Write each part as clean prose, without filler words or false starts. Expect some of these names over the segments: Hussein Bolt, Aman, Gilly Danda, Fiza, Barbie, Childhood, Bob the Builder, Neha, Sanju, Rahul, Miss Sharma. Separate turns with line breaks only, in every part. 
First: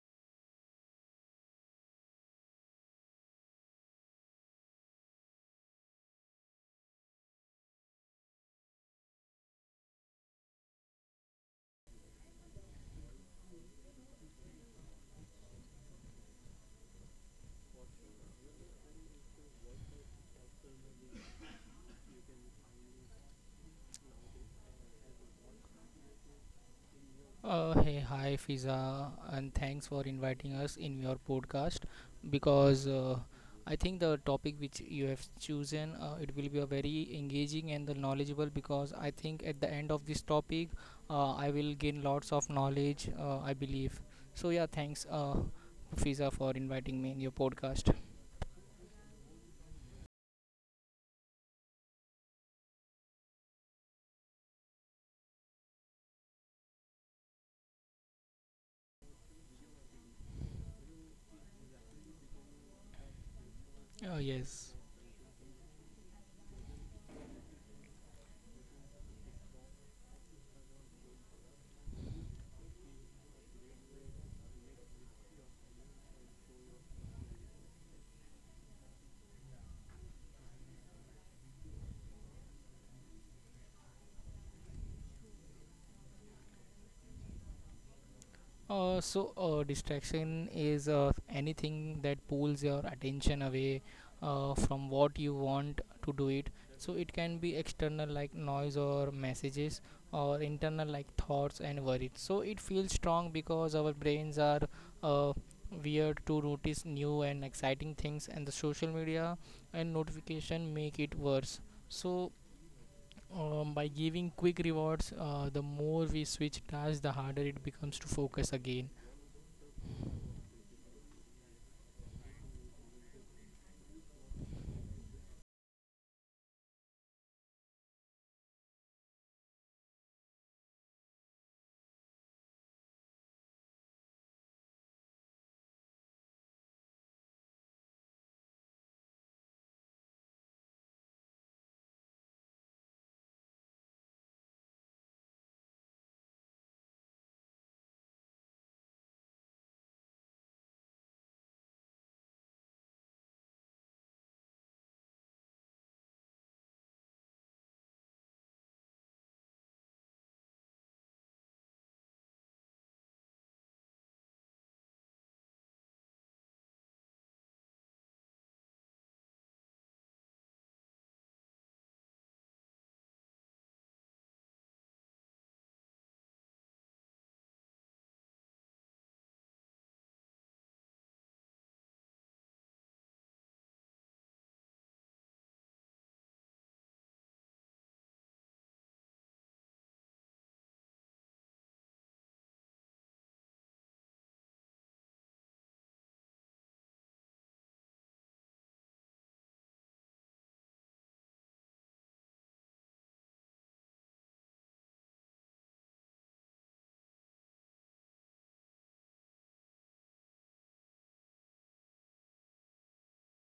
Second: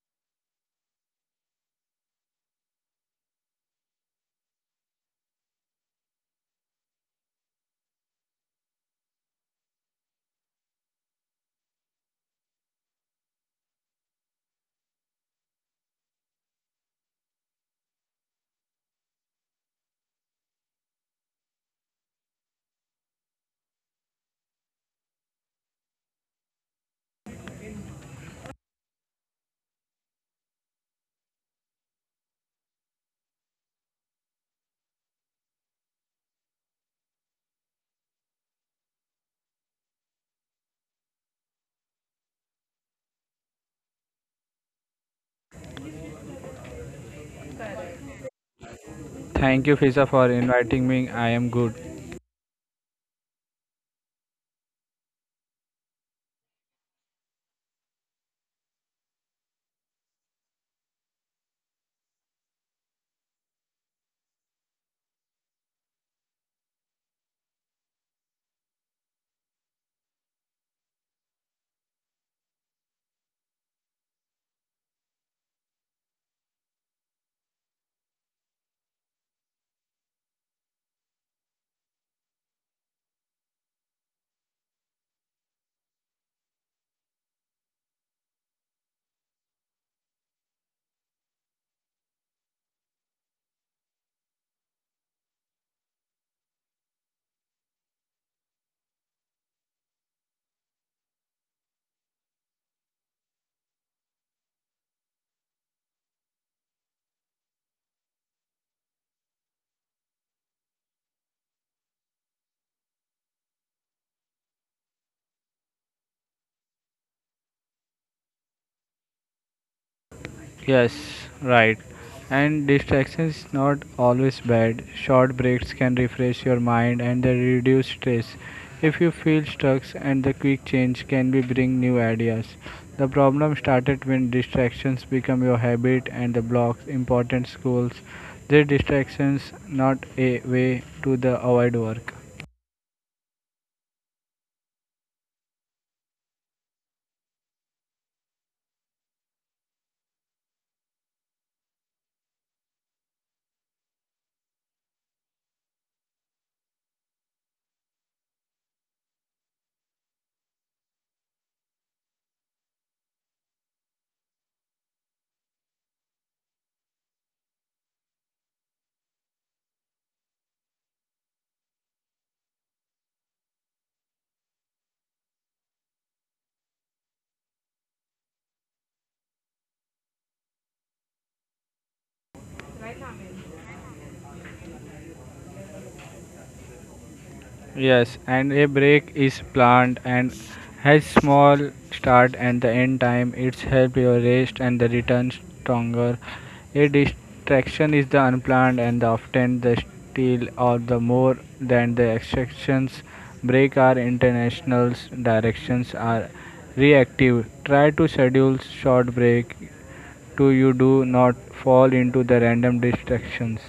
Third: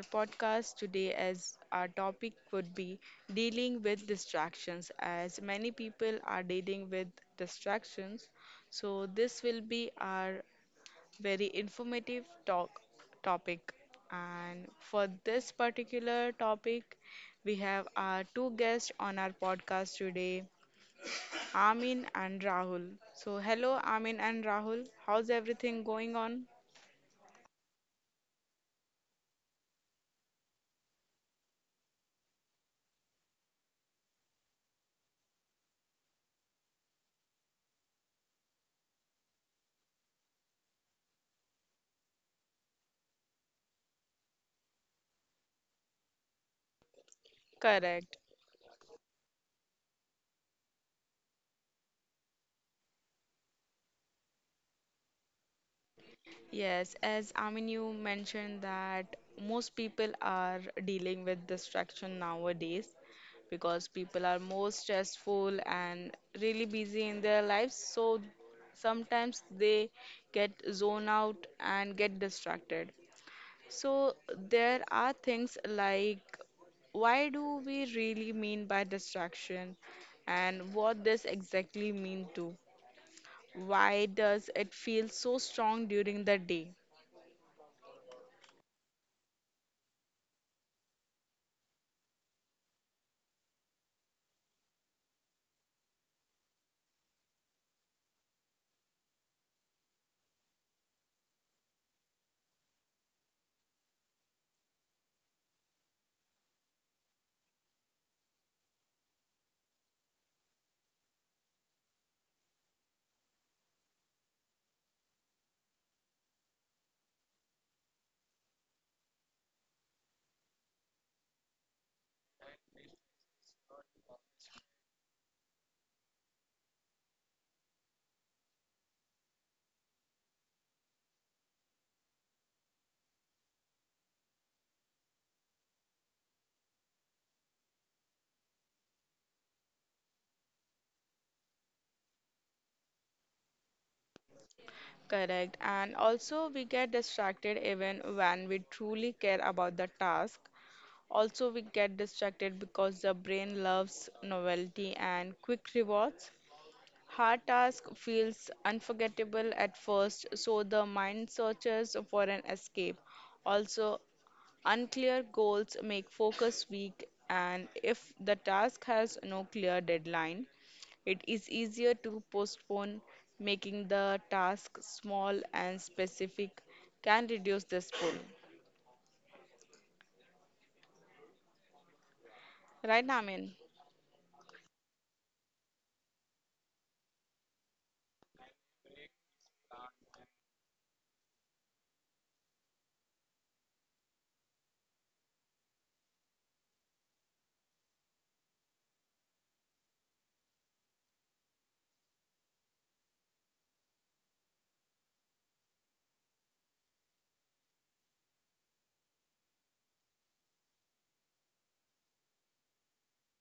podcast today, as our topic would be dealing with distractions, as many people are dealing with distractions. So this will be our very informative talk topic, and for this particular topic we have our two guests on our podcast today, Amin and Rahul. So hello Amin and Rahul, how's everything going on?
Hey, hi, Fiza, and thanks for inviting us in your podcast because I think the topic which you have chosen it will be a very engaging and the knowledgeable because I think at the end of this topic I will gain lots of knowledge. I believe. So yeah, thanks, Fiza, for inviting me in your podcast.
Correct.
Thank you, Fisa, for inviting me. I am good.
Yes, as Amin you mentioned that most people are dealing with distraction nowadays because people are
Yes.
more stressful and really busy in their lives. So sometimes they get zone out and get distracted. So there are things like why do we really mean by distraction and what this exactly mean to? Why does it feel so strong during the day?
So distraction is anything that pulls your attention away from what you want to do it. So, it can be external like noise or messages, or internal like thoughts and worries. So, it feels strong because our brains are uh, weird to notice new and exciting things, and the social media and notification make it worse. So, by giving quick rewards, the more we switch tasks, the harder it becomes to focus again.
Yes, right. And distraction is not always bad. Short breaks can refresh your mind and they reduce stress. If you feel stuck, and the quick change can be bring new ideas. The problem started when distractions become your habit and the blocks important goals. Their distractions not a way to the avoid work.
Correct. And also, we get distracted even when we truly care about the task. Also, we get distracted because the brain loves novelty and quick rewards. Hard task feels unforgettable at first, so the mind searches for an escape. Also, unclear goals make focus weak, and if the task has no clear deadline, it is easier to postpone. Making the task small and specific can reduce this pull. Right, Namin?
Yes, and a break is planned and has small start and the end time. It's help your rest and the return stronger. A distraction is the unplanned and often the steal or the more than the extractions. Break are internationals. Directions are reactive. Try to schedule short break to you do not fall into the random distractions.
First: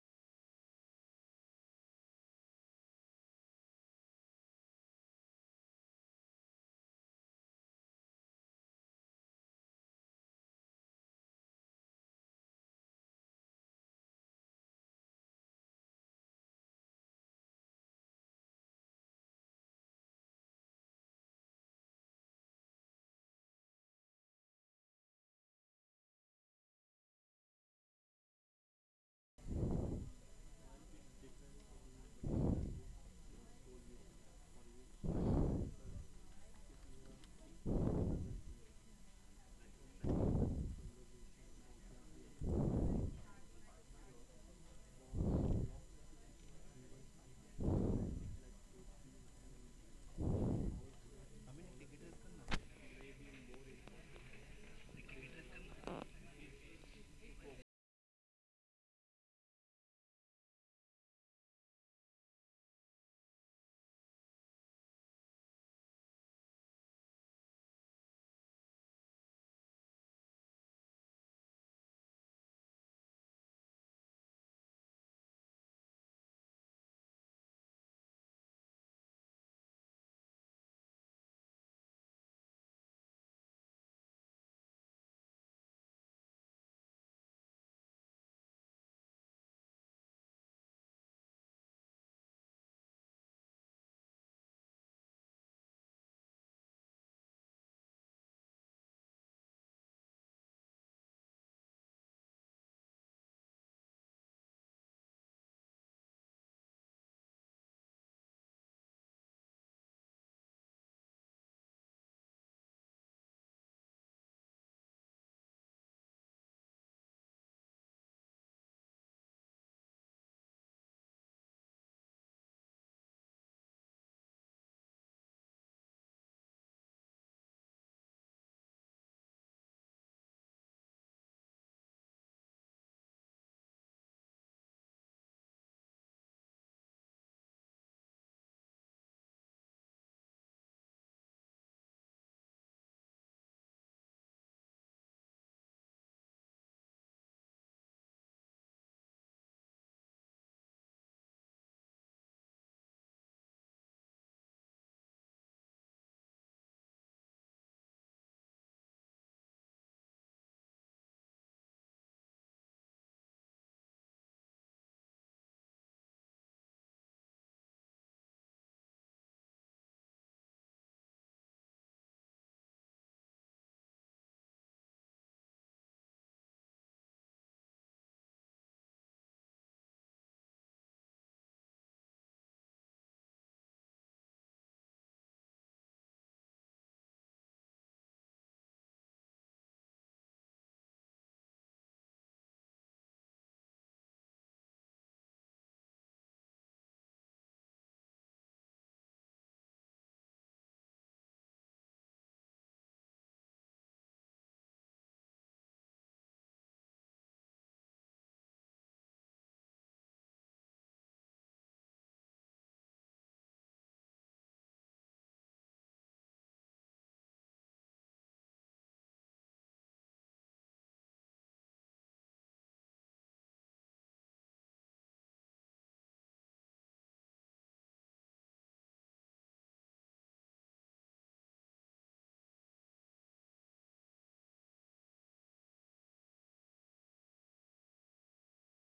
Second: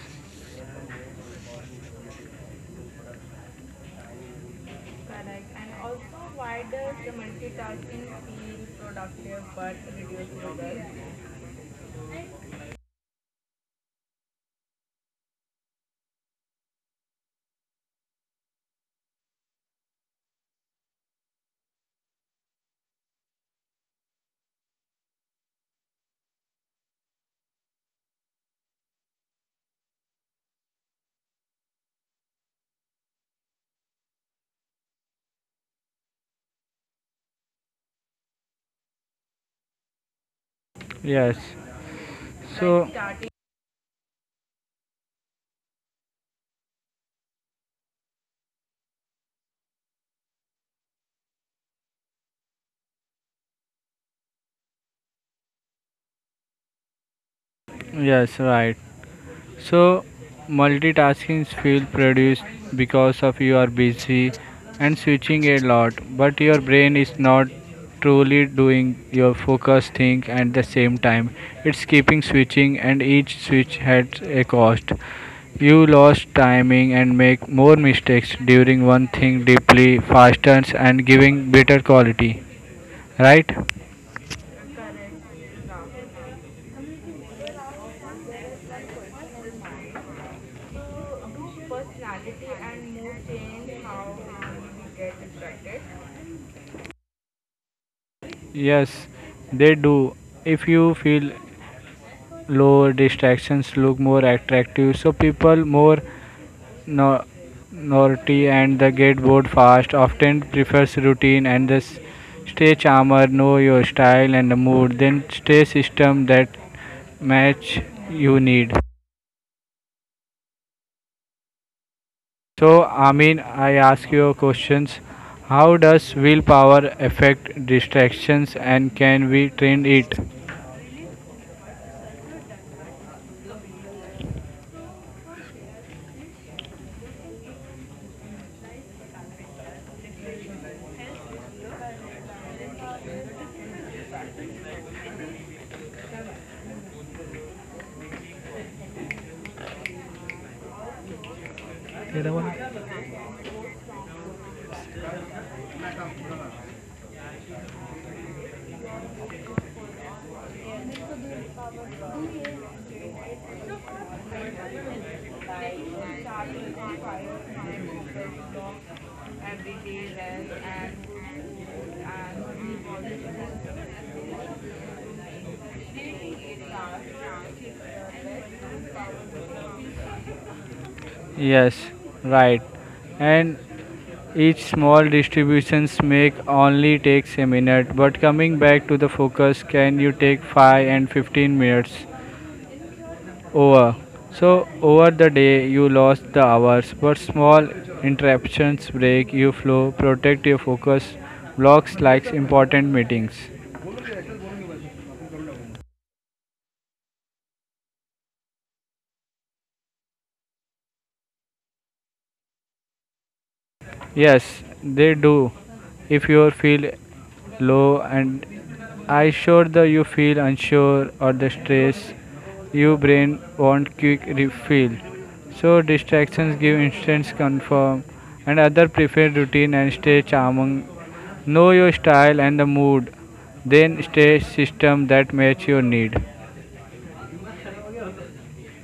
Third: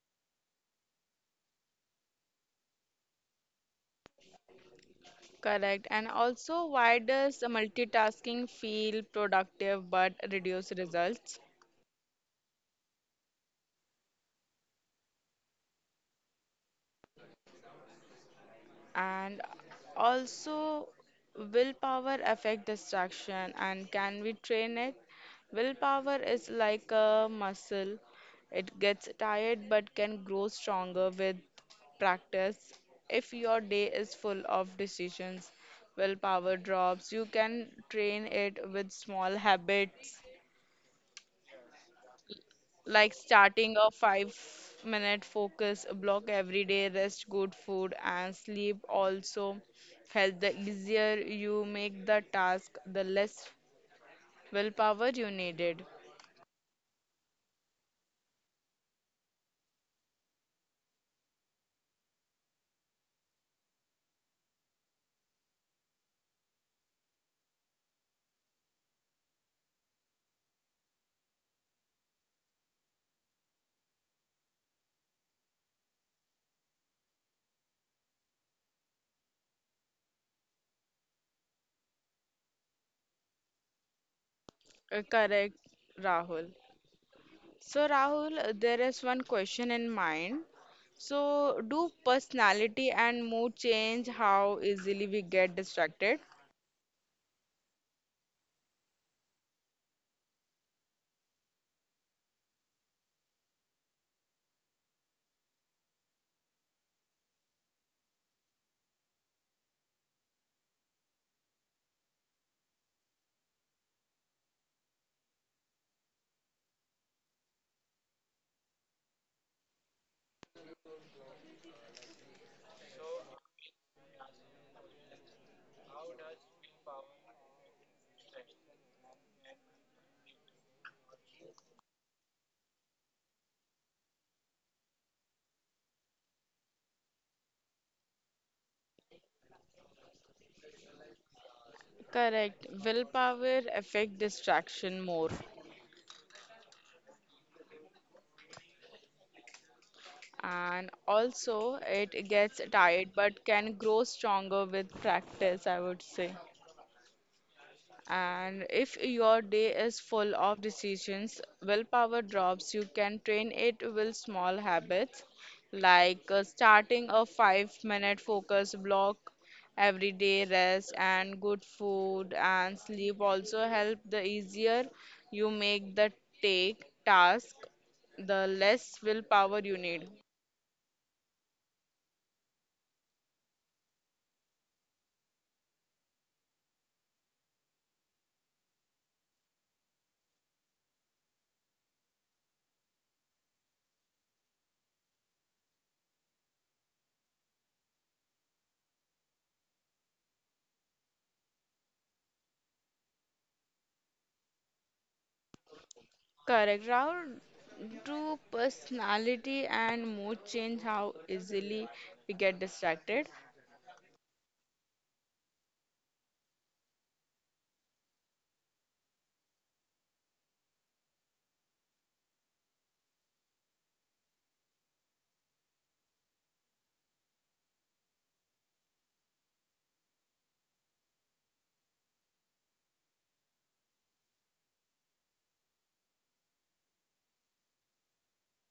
Correct. And also, why does multitasking feel productive but reduce results? And also, willpower affect distraction and can we train it. Willpower is like a muscle, it gets tired but can grow stronger with practice. If your day is full of decisions, willpower drops. You can train it with small habits
Yes. So
like starting a 5-minute focus block every day. Rest, good food, and sleep also help. The easier you make the task, the less willpower you needed.
yes, right. So, multitasking feel produced because of you are busy and switching a lot, but your brain is not truly doing your focus thing at the same time. It's keeping switching, and each switch has a cost. You lost timing and make more mistakes during one thing deeply, faster, and giving better quality. Right?
Correct, Rahul. So Rahul, there is one question in mind. So do personality and mood change how easily we get distracted?
Yes, they do. If you feel low distractions look more attractive, so people more no- naughty and they get bored fast, often prefers routine and the stay charmer. Know your style and the mood, then stay system that match you need. So, Amin, I ask you questions: how does willpower affect distractions and can we train it?
Correct, willpower affect distraction more, and also it gets tired but can grow stronger with practice, I would say. And if your day is full of decisions, willpower drops. You can train it with small habits like starting a 5-minute focus block every day. Rest and good food and sleep also help. The easier you make the take task, the less willpower you need.
Yes, right. And each small distributions make only takes a minute, but coming back to the focus can you take 5 and 15 minutes over. So over the day you lost the hours, but small interruptions break your flow, protect your focus, blocks like important meetings.
Correct, Rahul. Do personality and mood change how easily we get distracted?
Yes, they do. If you feel low and I sure that you feel unsure or the stress, your brain want quick refill. So distractions give instant comfort and other prefer routine and stay charming. Know your style and the mood, then stay system that match your need.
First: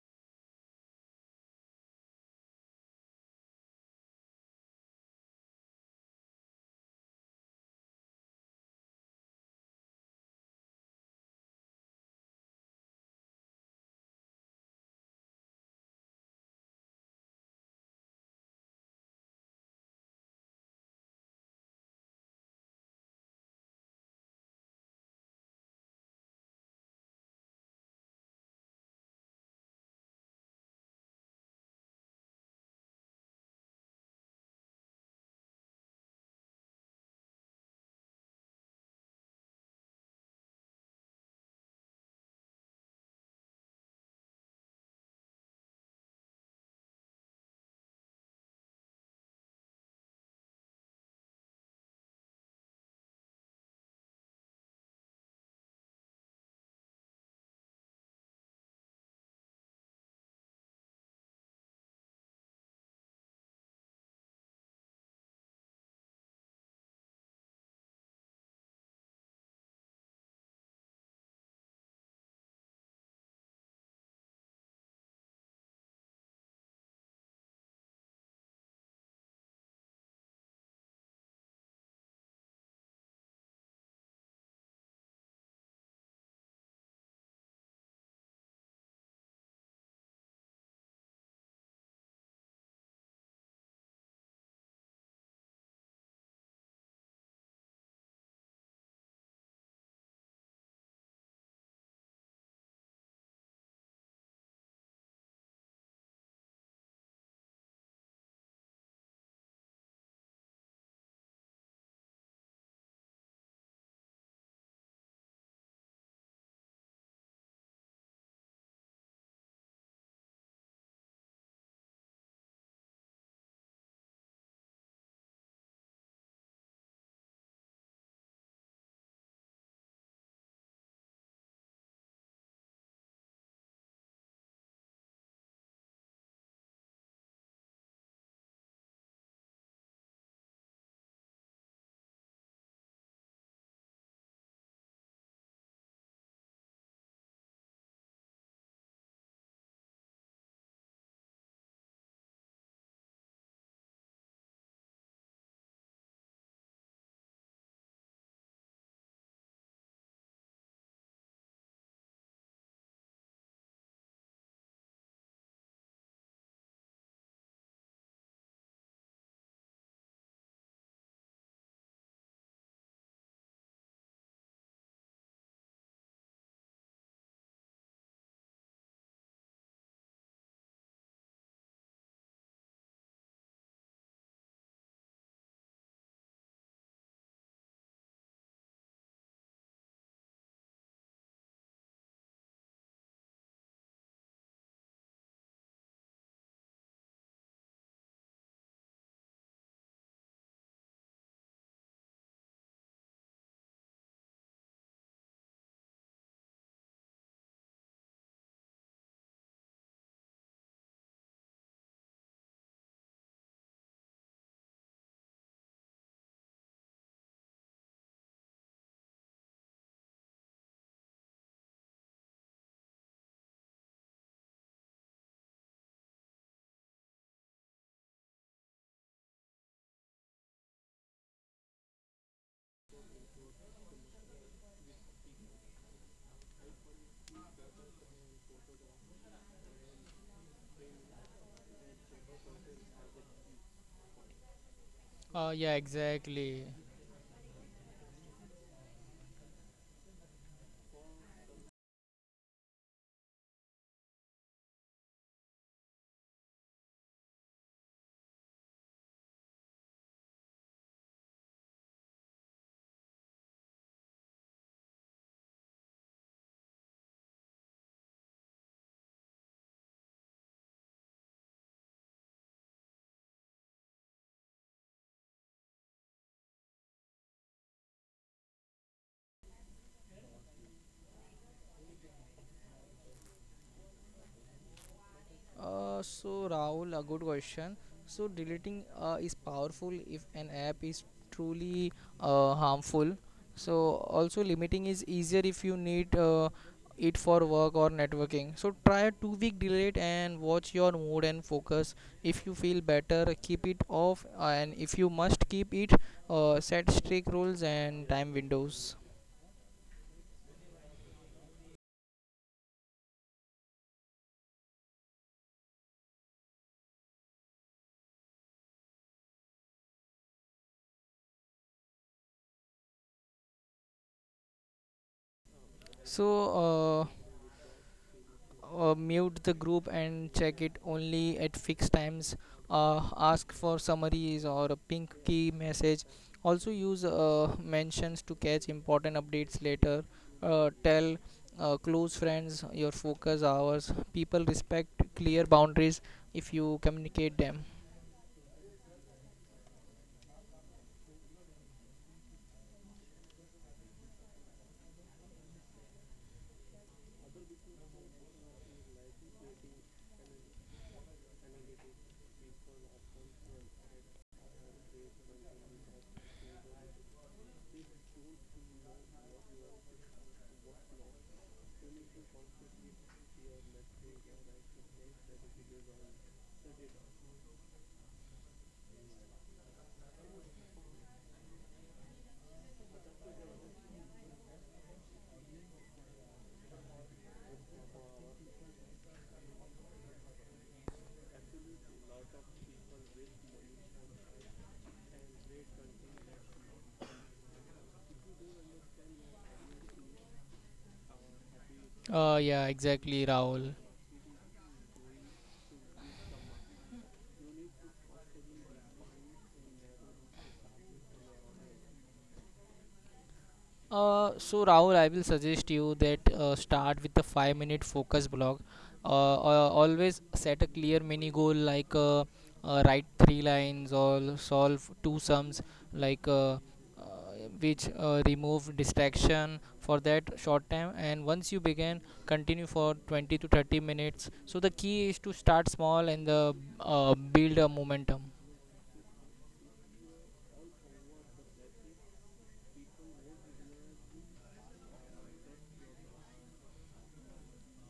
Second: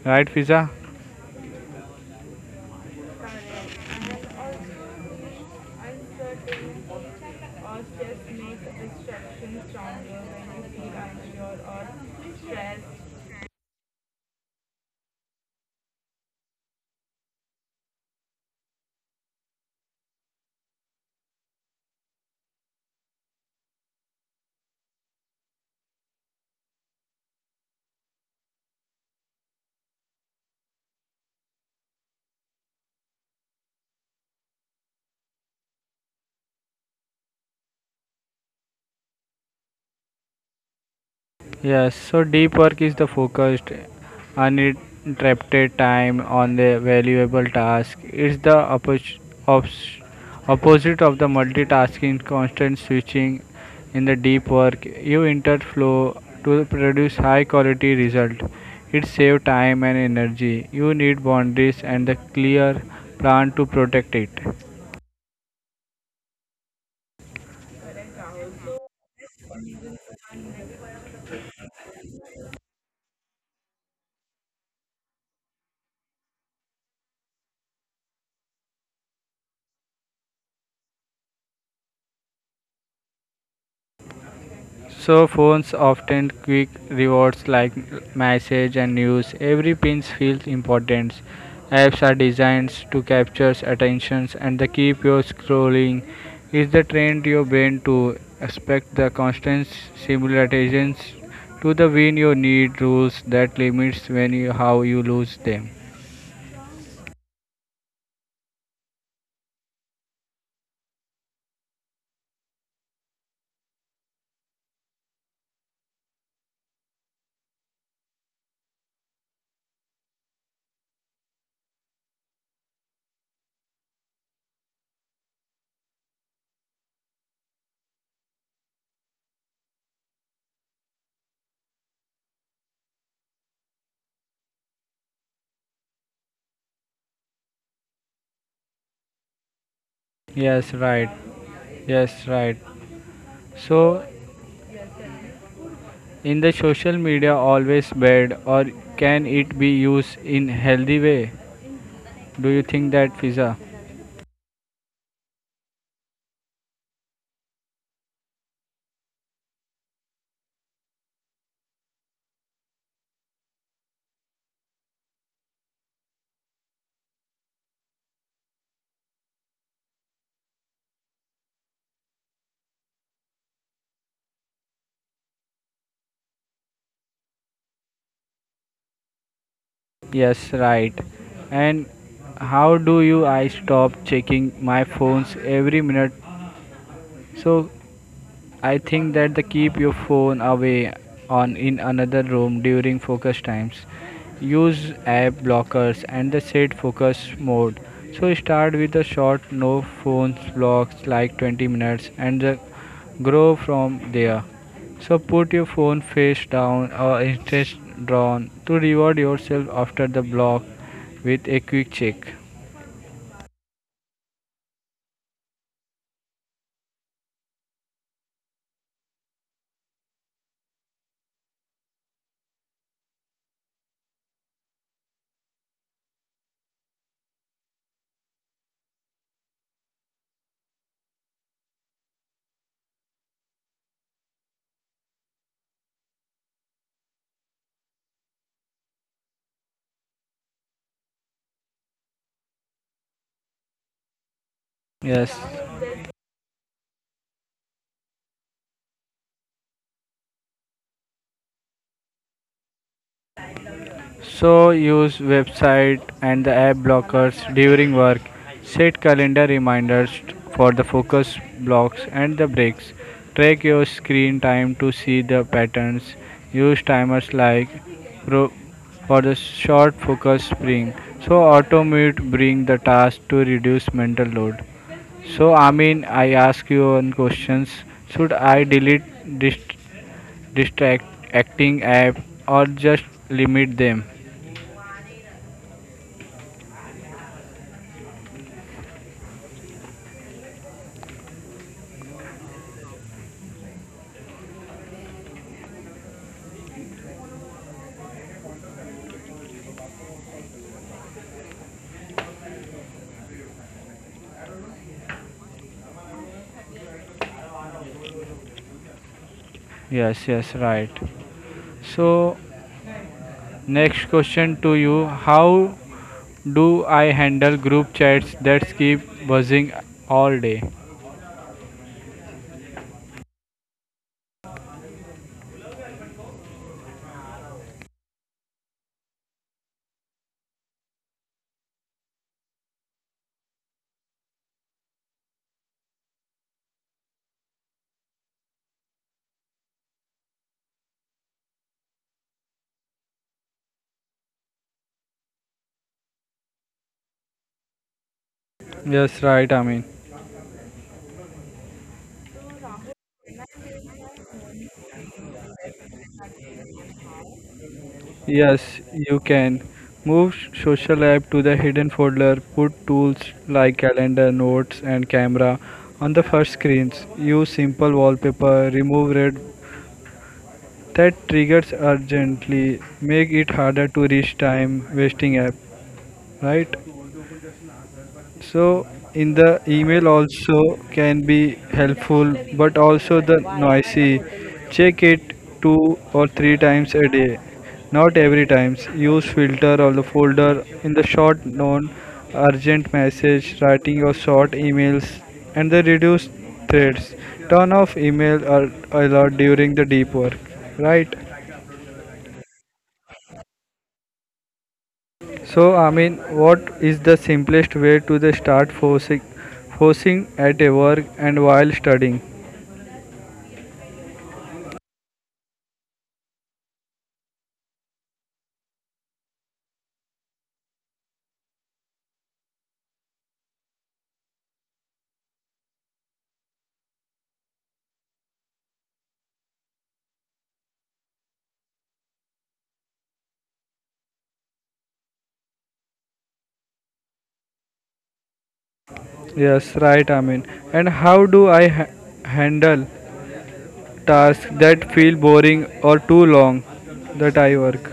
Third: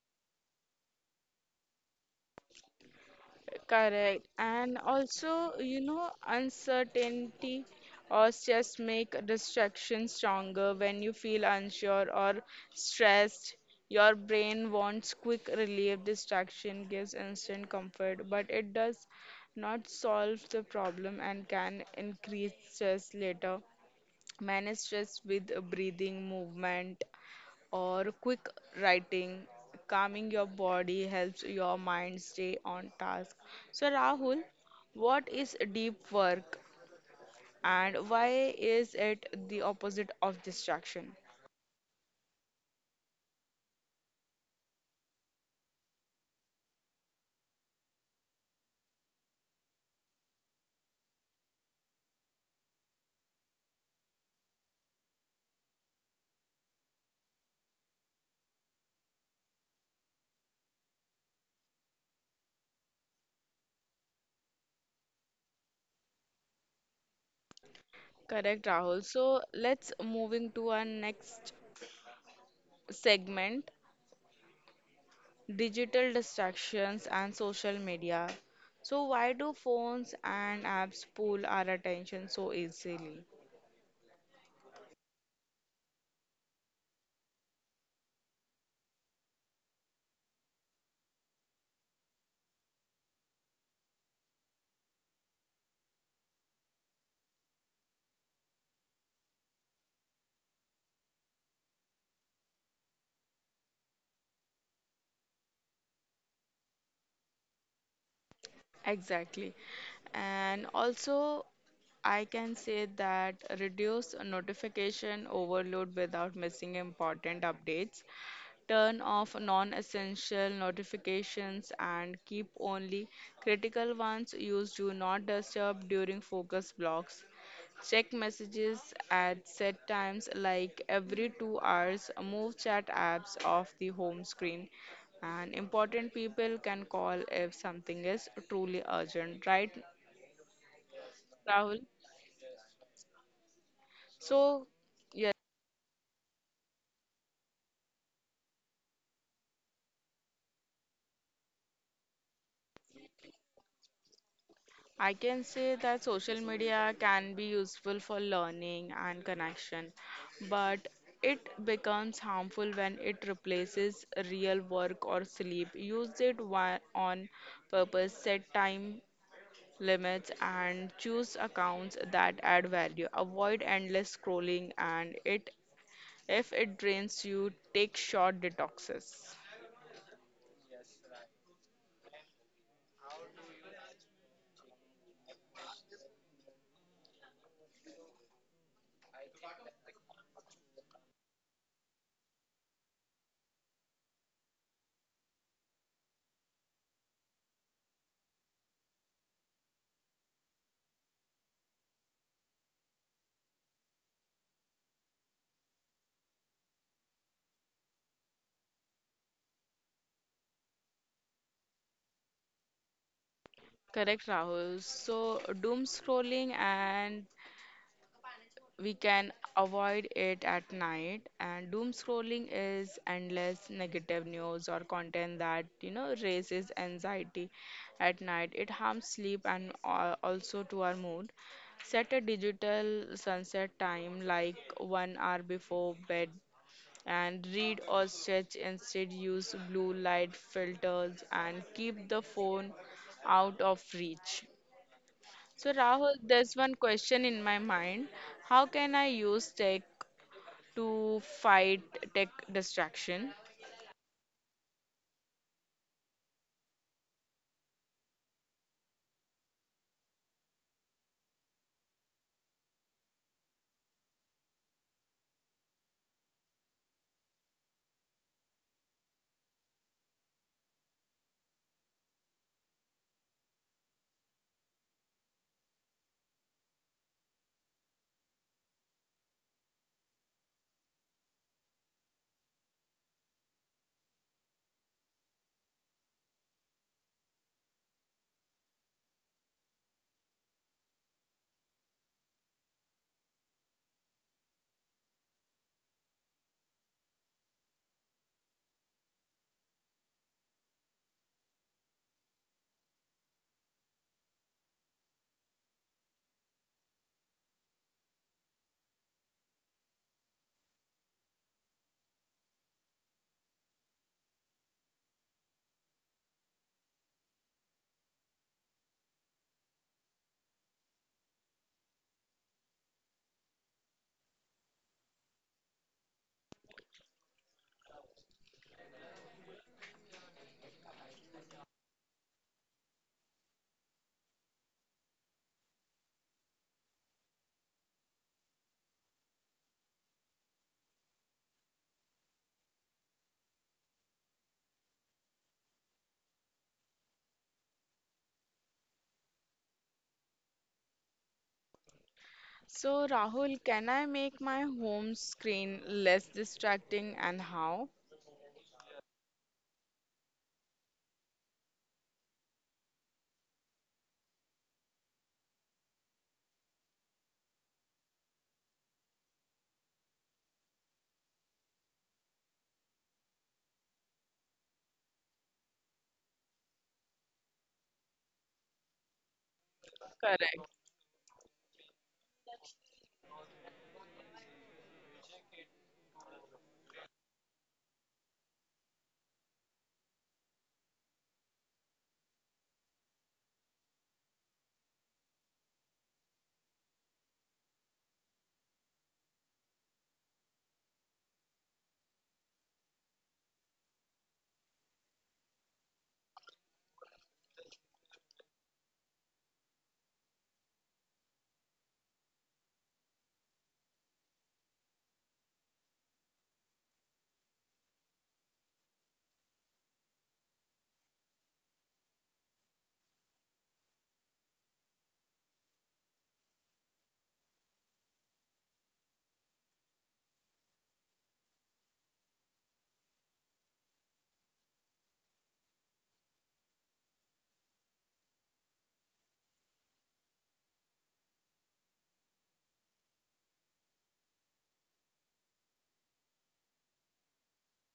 Right, Fiza?
Correct. And also, uncertainty or stress make distraction stronger when you feel unsure or stressed. Your brain wants quick relief. Distraction gives instant comfort, but it does not solve the problem and can increase stress later. Manage stress with breathing, movement, or quick writing. Calming your body helps your mind stay on task. So, Rahul, what is deep work and why is it the opposite of distraction?
Yes, so deep work is the focused, uninterrupted time on the valuable task. It's the ops- opposite of the multitasking, constant switching. In the deep work, you enter flow to produce high quality result. It saves time and energy. You need boundaries and the clear plan to protect it.
Correct, Rahul. So let's moving to our next segment, digital distractions and social media. So why do phones and apps pull our attention so easily?
So phones often quick rewards like message and news. Every pin feels important. Apps are designed to capture attentions and the keep you scrolling. Is the trained your brain to expect the constant simulations to the win you need rules that limits when you how you lose them.
Exactly. And also, I can say that reduce notification overload without missing important updates. Turn off non essential notifications and keep only critical ones. Use do not disturb during focus blocks. Check messages at set times like every 2 hours. Move chat apps off the home screen. And important people can call if something is truly urgent, right,
Yes, right.
Rahul?
Yes, right. So,
So
in the social media, always bad, or can it be used in healthy way? Do you think that, Pizza?
I can say that social media can be useful for learning and connection, but it becomes harmful when it replaces real work or sleep. Use it on purpose, set time limits, and choose accounts that add value. Avoid endless scrolling, and it if it drains you, take short detoxes.
Yes, right. And how do you I stop checking my phones every minute? So I think that the keep your phone away on in another room during focus times. Use app blockers and the set focus mode. So start with a short no phones blocks like 20 minutes and the grow from there. So put your phone face down or interest drawn to reward yourself after the block with a quick check.
Correct, Rahul. So doom scrolling, and we can avoid it at night. And doom scrolling is endless negative news or content that raises anxiety. At night it harms sleep and also to our mood. Set a digital sunset time like 1 hour before bed, and read or stretch instead. Use blue light filters and keep the phone out of reach.
Yes.
So
Yeah,
Rahul, there's one
exactly.
question in my mind. How can I use tech to fight tech distraction?
So use website and the app blockers during work. Set calendar reminders for the focus blocks and the breaks. Track your screen time to see the patterns. Use timers like pro for the short focus spring. So automate bring the task to reduce mental load. So, I mean, I ask you one questions. Should I delete distracting app or just limit them?
So Rahul, a good question. So deleting is powerful if an app is truly harmful. So also limiting is easier if you need it for work or networking. So try a 2-week delete and watch your mood and focus. If you feel better, keep it off, and if you must keep it, set strict rules and time windows.
Yes, yes, right. So, next question to you: how do I handle group chats that keep buzzing all day?
So uh, mute the group and check it only at fixed times. Ask for summaries or a pink key message. Also use mentions to catch important updates later. Tell close friends your focus hours. People respect clear boundaries if you communicate them.
Yes, right, I mean.
So Rahul, can I make my home screen less distracting, and how?
Yes, you can. Move social app to the hidden folder, put tools like calendar, notes, and camera on the first screens. Use simple wallpaper, remove red that triggers urgently, make it harder to reach time wasting app, right? So in the email
Correct.
also can be helpful, but also the noisy. Check it two or three times a day, not every times. Use filter or the folder in the short non urgent message, writing your short emails and the reduce threads. Turn off email alert during the deep work, right?
Yeah, exactly, Rahul.
So, I mean, what is the simplest way to the start forcing at a work and while studying?
So Rahul, I will suggest you that start with the 5 minute focus block. Always set a clear mini goal like write three lines or solve two sums, like uh, uh, which remove distraction for that short time. And once you begin, continue for 20 to 30 minutes. So the key is to start small and build a momentum.
Yes, right, I mean. And how do I handle tasks that feel boring or too long that I work?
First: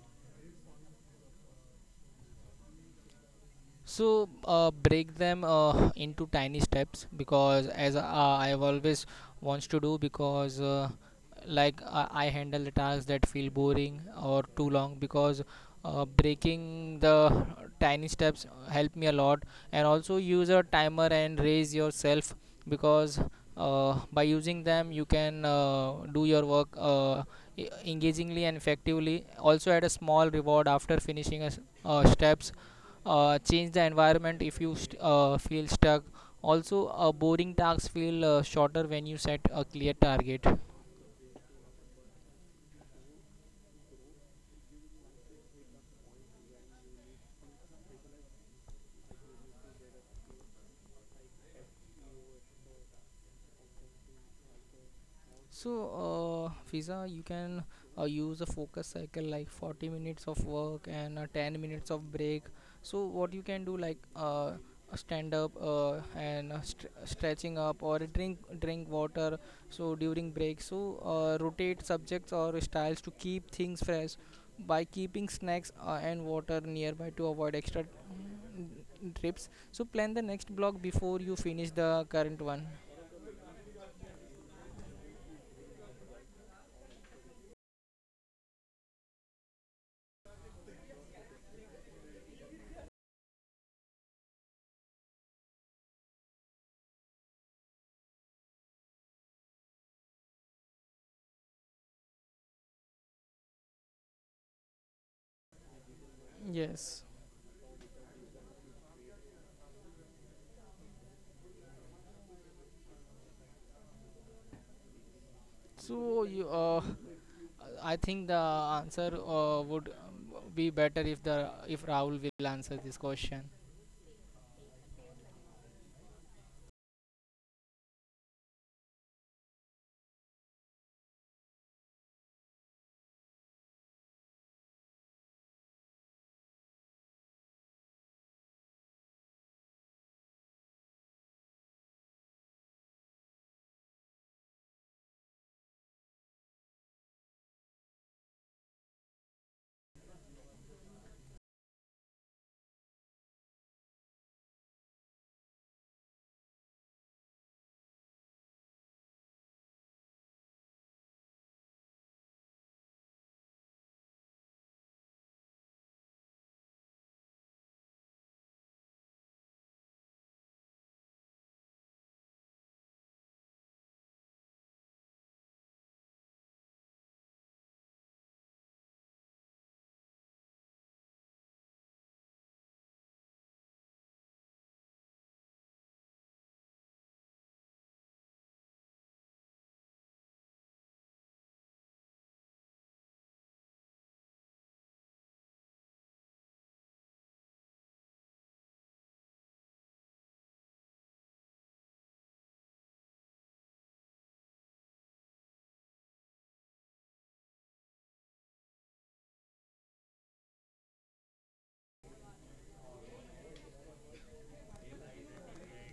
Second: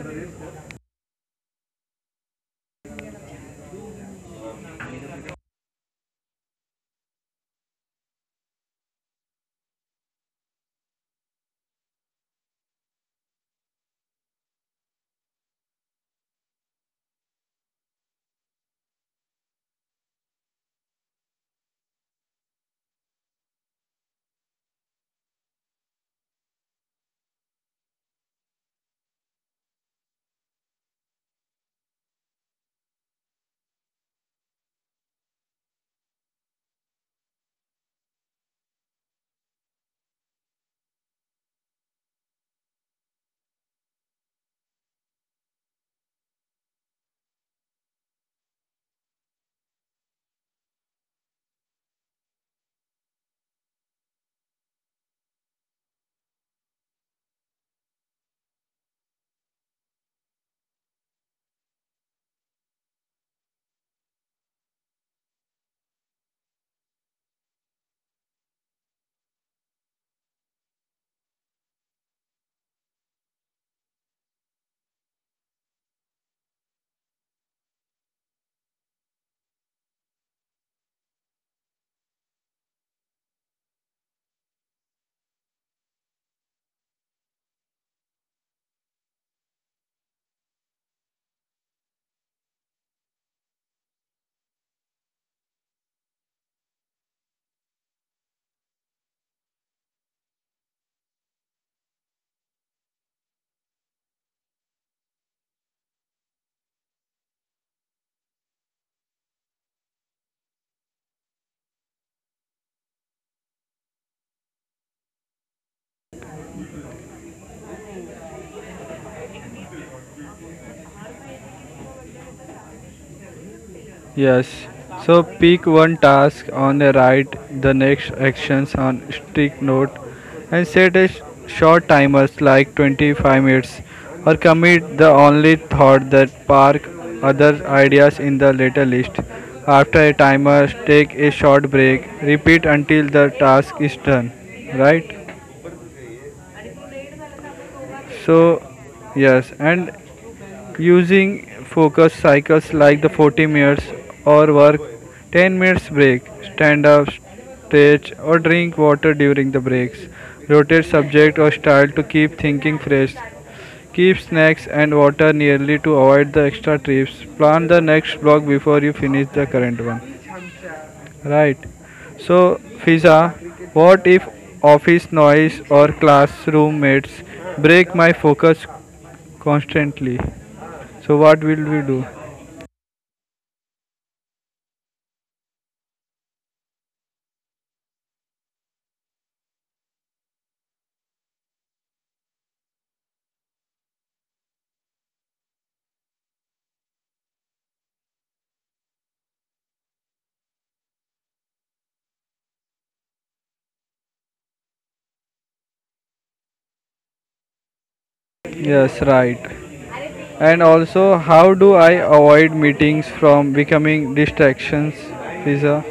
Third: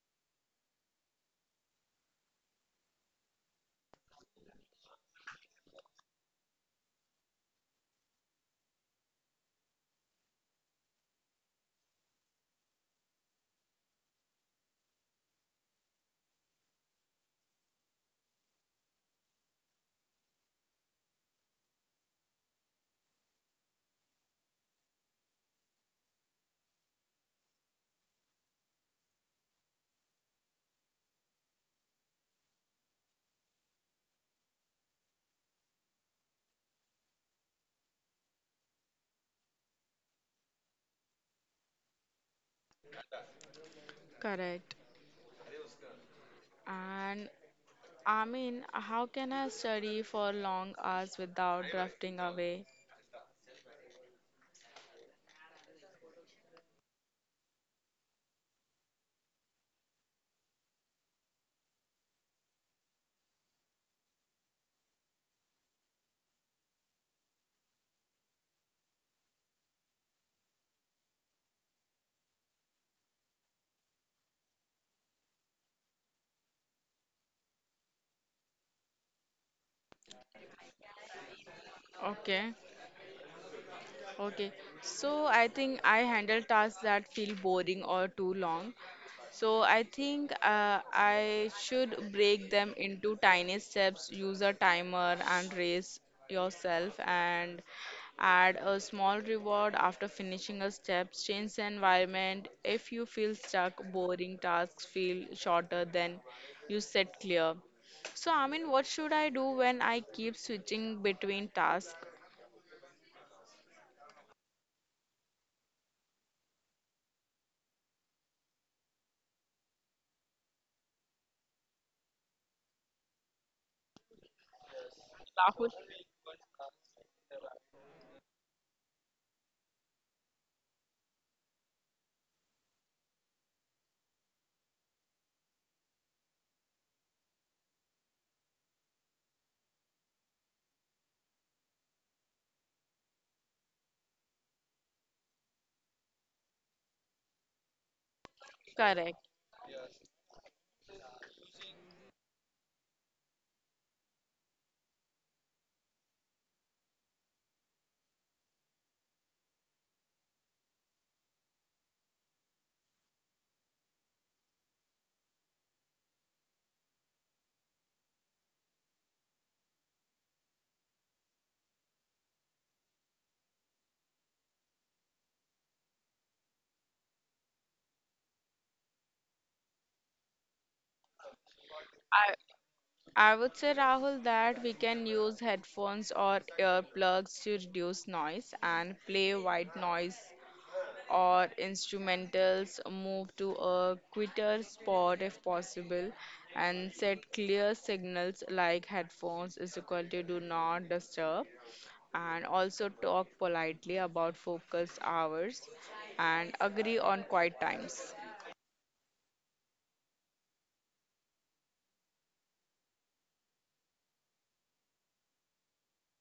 So break them into tiny steps because as I have always wants to do because I handle the tasks that feel boring or too long because breaking the tiny steps help me a lot, and also use a timer and raise yourself because by using them you can do your work engagingly and effectively. Also add a small reward after finishing steps. Change the environment if you feel stuck. Also, boring tasks feel shorter when you set a clear target.
Correct. And I mean, how can I study for long hours without drifting away?
So, Fiza, you can use a focus cycle like 40 minutes of work and 10 minutes of break. So, what you can do like a stand up and stretching up or drink water. So during break, rotate subjects or styles to keep things fresh by keeping snacks and water nearby to avoid extra trips. So plan the next block before you finish the
Okay.
current one.
Okay, so I think I handle tasks that feel boring or too long. So I think I should break them into tiny steps, use a timer and raise yourself, and add a small reward after finishing a step, change the environment. If you feel stuck, boring tasks feel shorter than you
Yes.
set clear. So I mean, what should I do when I keep switching between tasks?
So you I think the answer would be better if the if Rahul will answer this question.
Yes. So
Rahul,
pick one task on the right, the next actions on strict note, and set a short timers like 25 minutes, or commit the only thought that park other ideas in the later list. After a timer, take a short break. Repeat until the task is done. Right? So,
correct.
yes, and using focus cycles like the 40 minutes or work 10 minutes break, stand up, stretch, or drink water during the breaks. Rotate subject or style to keep thinking fresh. Keep snacks and water nearly to avoid the extra trips. Plan the next block before you finish the current one. Right. So, Fiza, what if office noise or classroom mates break my focus constantly? So, what will we do?
I I would say, Rahul, that we can use headphones or earplugs to reduce noise and play white noise or instrumentals, move to a quieter spot if possible, and set clear signals like headphones is equal to do not disturb, and also talk politely about focus hours and agree on quiet times.
Yes, right. And also, how do I avoid meetings from becoming distractions, Fiza?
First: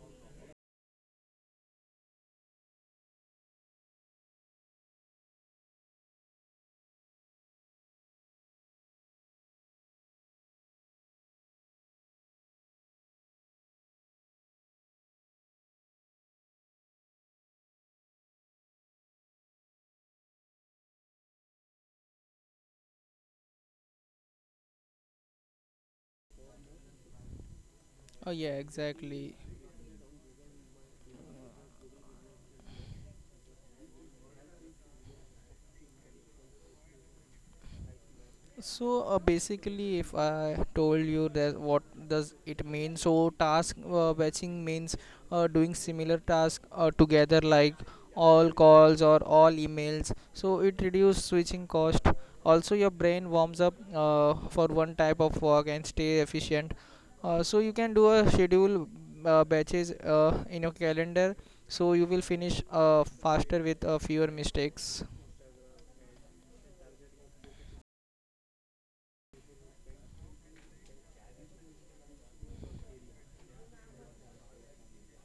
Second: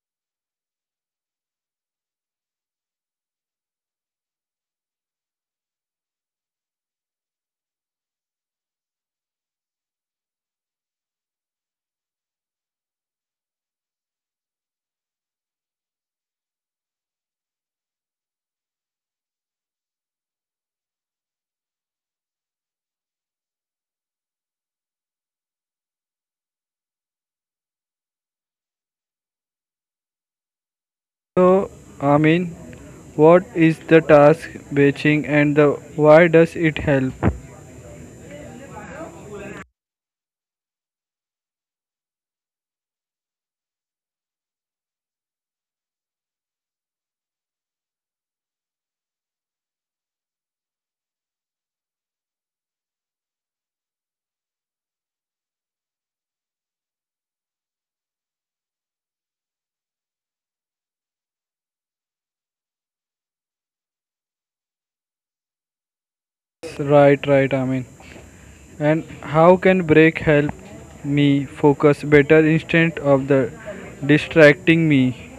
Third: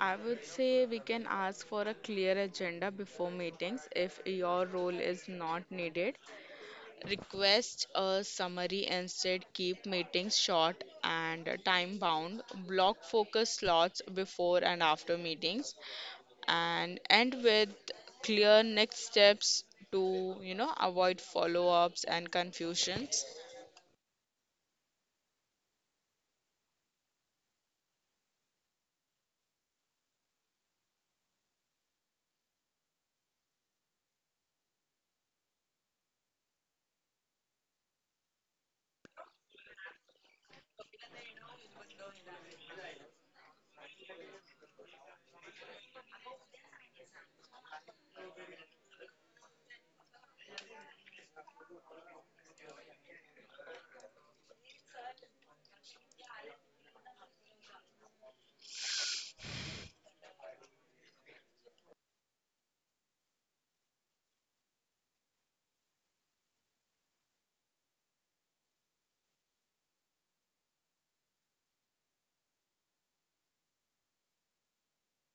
I would say we can ask for a clear agenda before meetings if your role is not needed. Request a summary instead, keep meetings short and time bound, block focus slots before and after meetings, and end with clear next steps to avoid follow ups and confusions.
Oh yeah, exactly.
So, I mean, what is the task batching and the why does it help?
So basically, if I told you that what does it mean, so task batching means doing similar task together, like all calls or all emails. So it reduces switching cost. Also, your brain warms up for one type of work and stay efficient. So you can do a schedule batches in your calendar, so you will finish faster with fewer mistakes.
Right, right, I mean. And how can break help me focus better instead of the distracting me?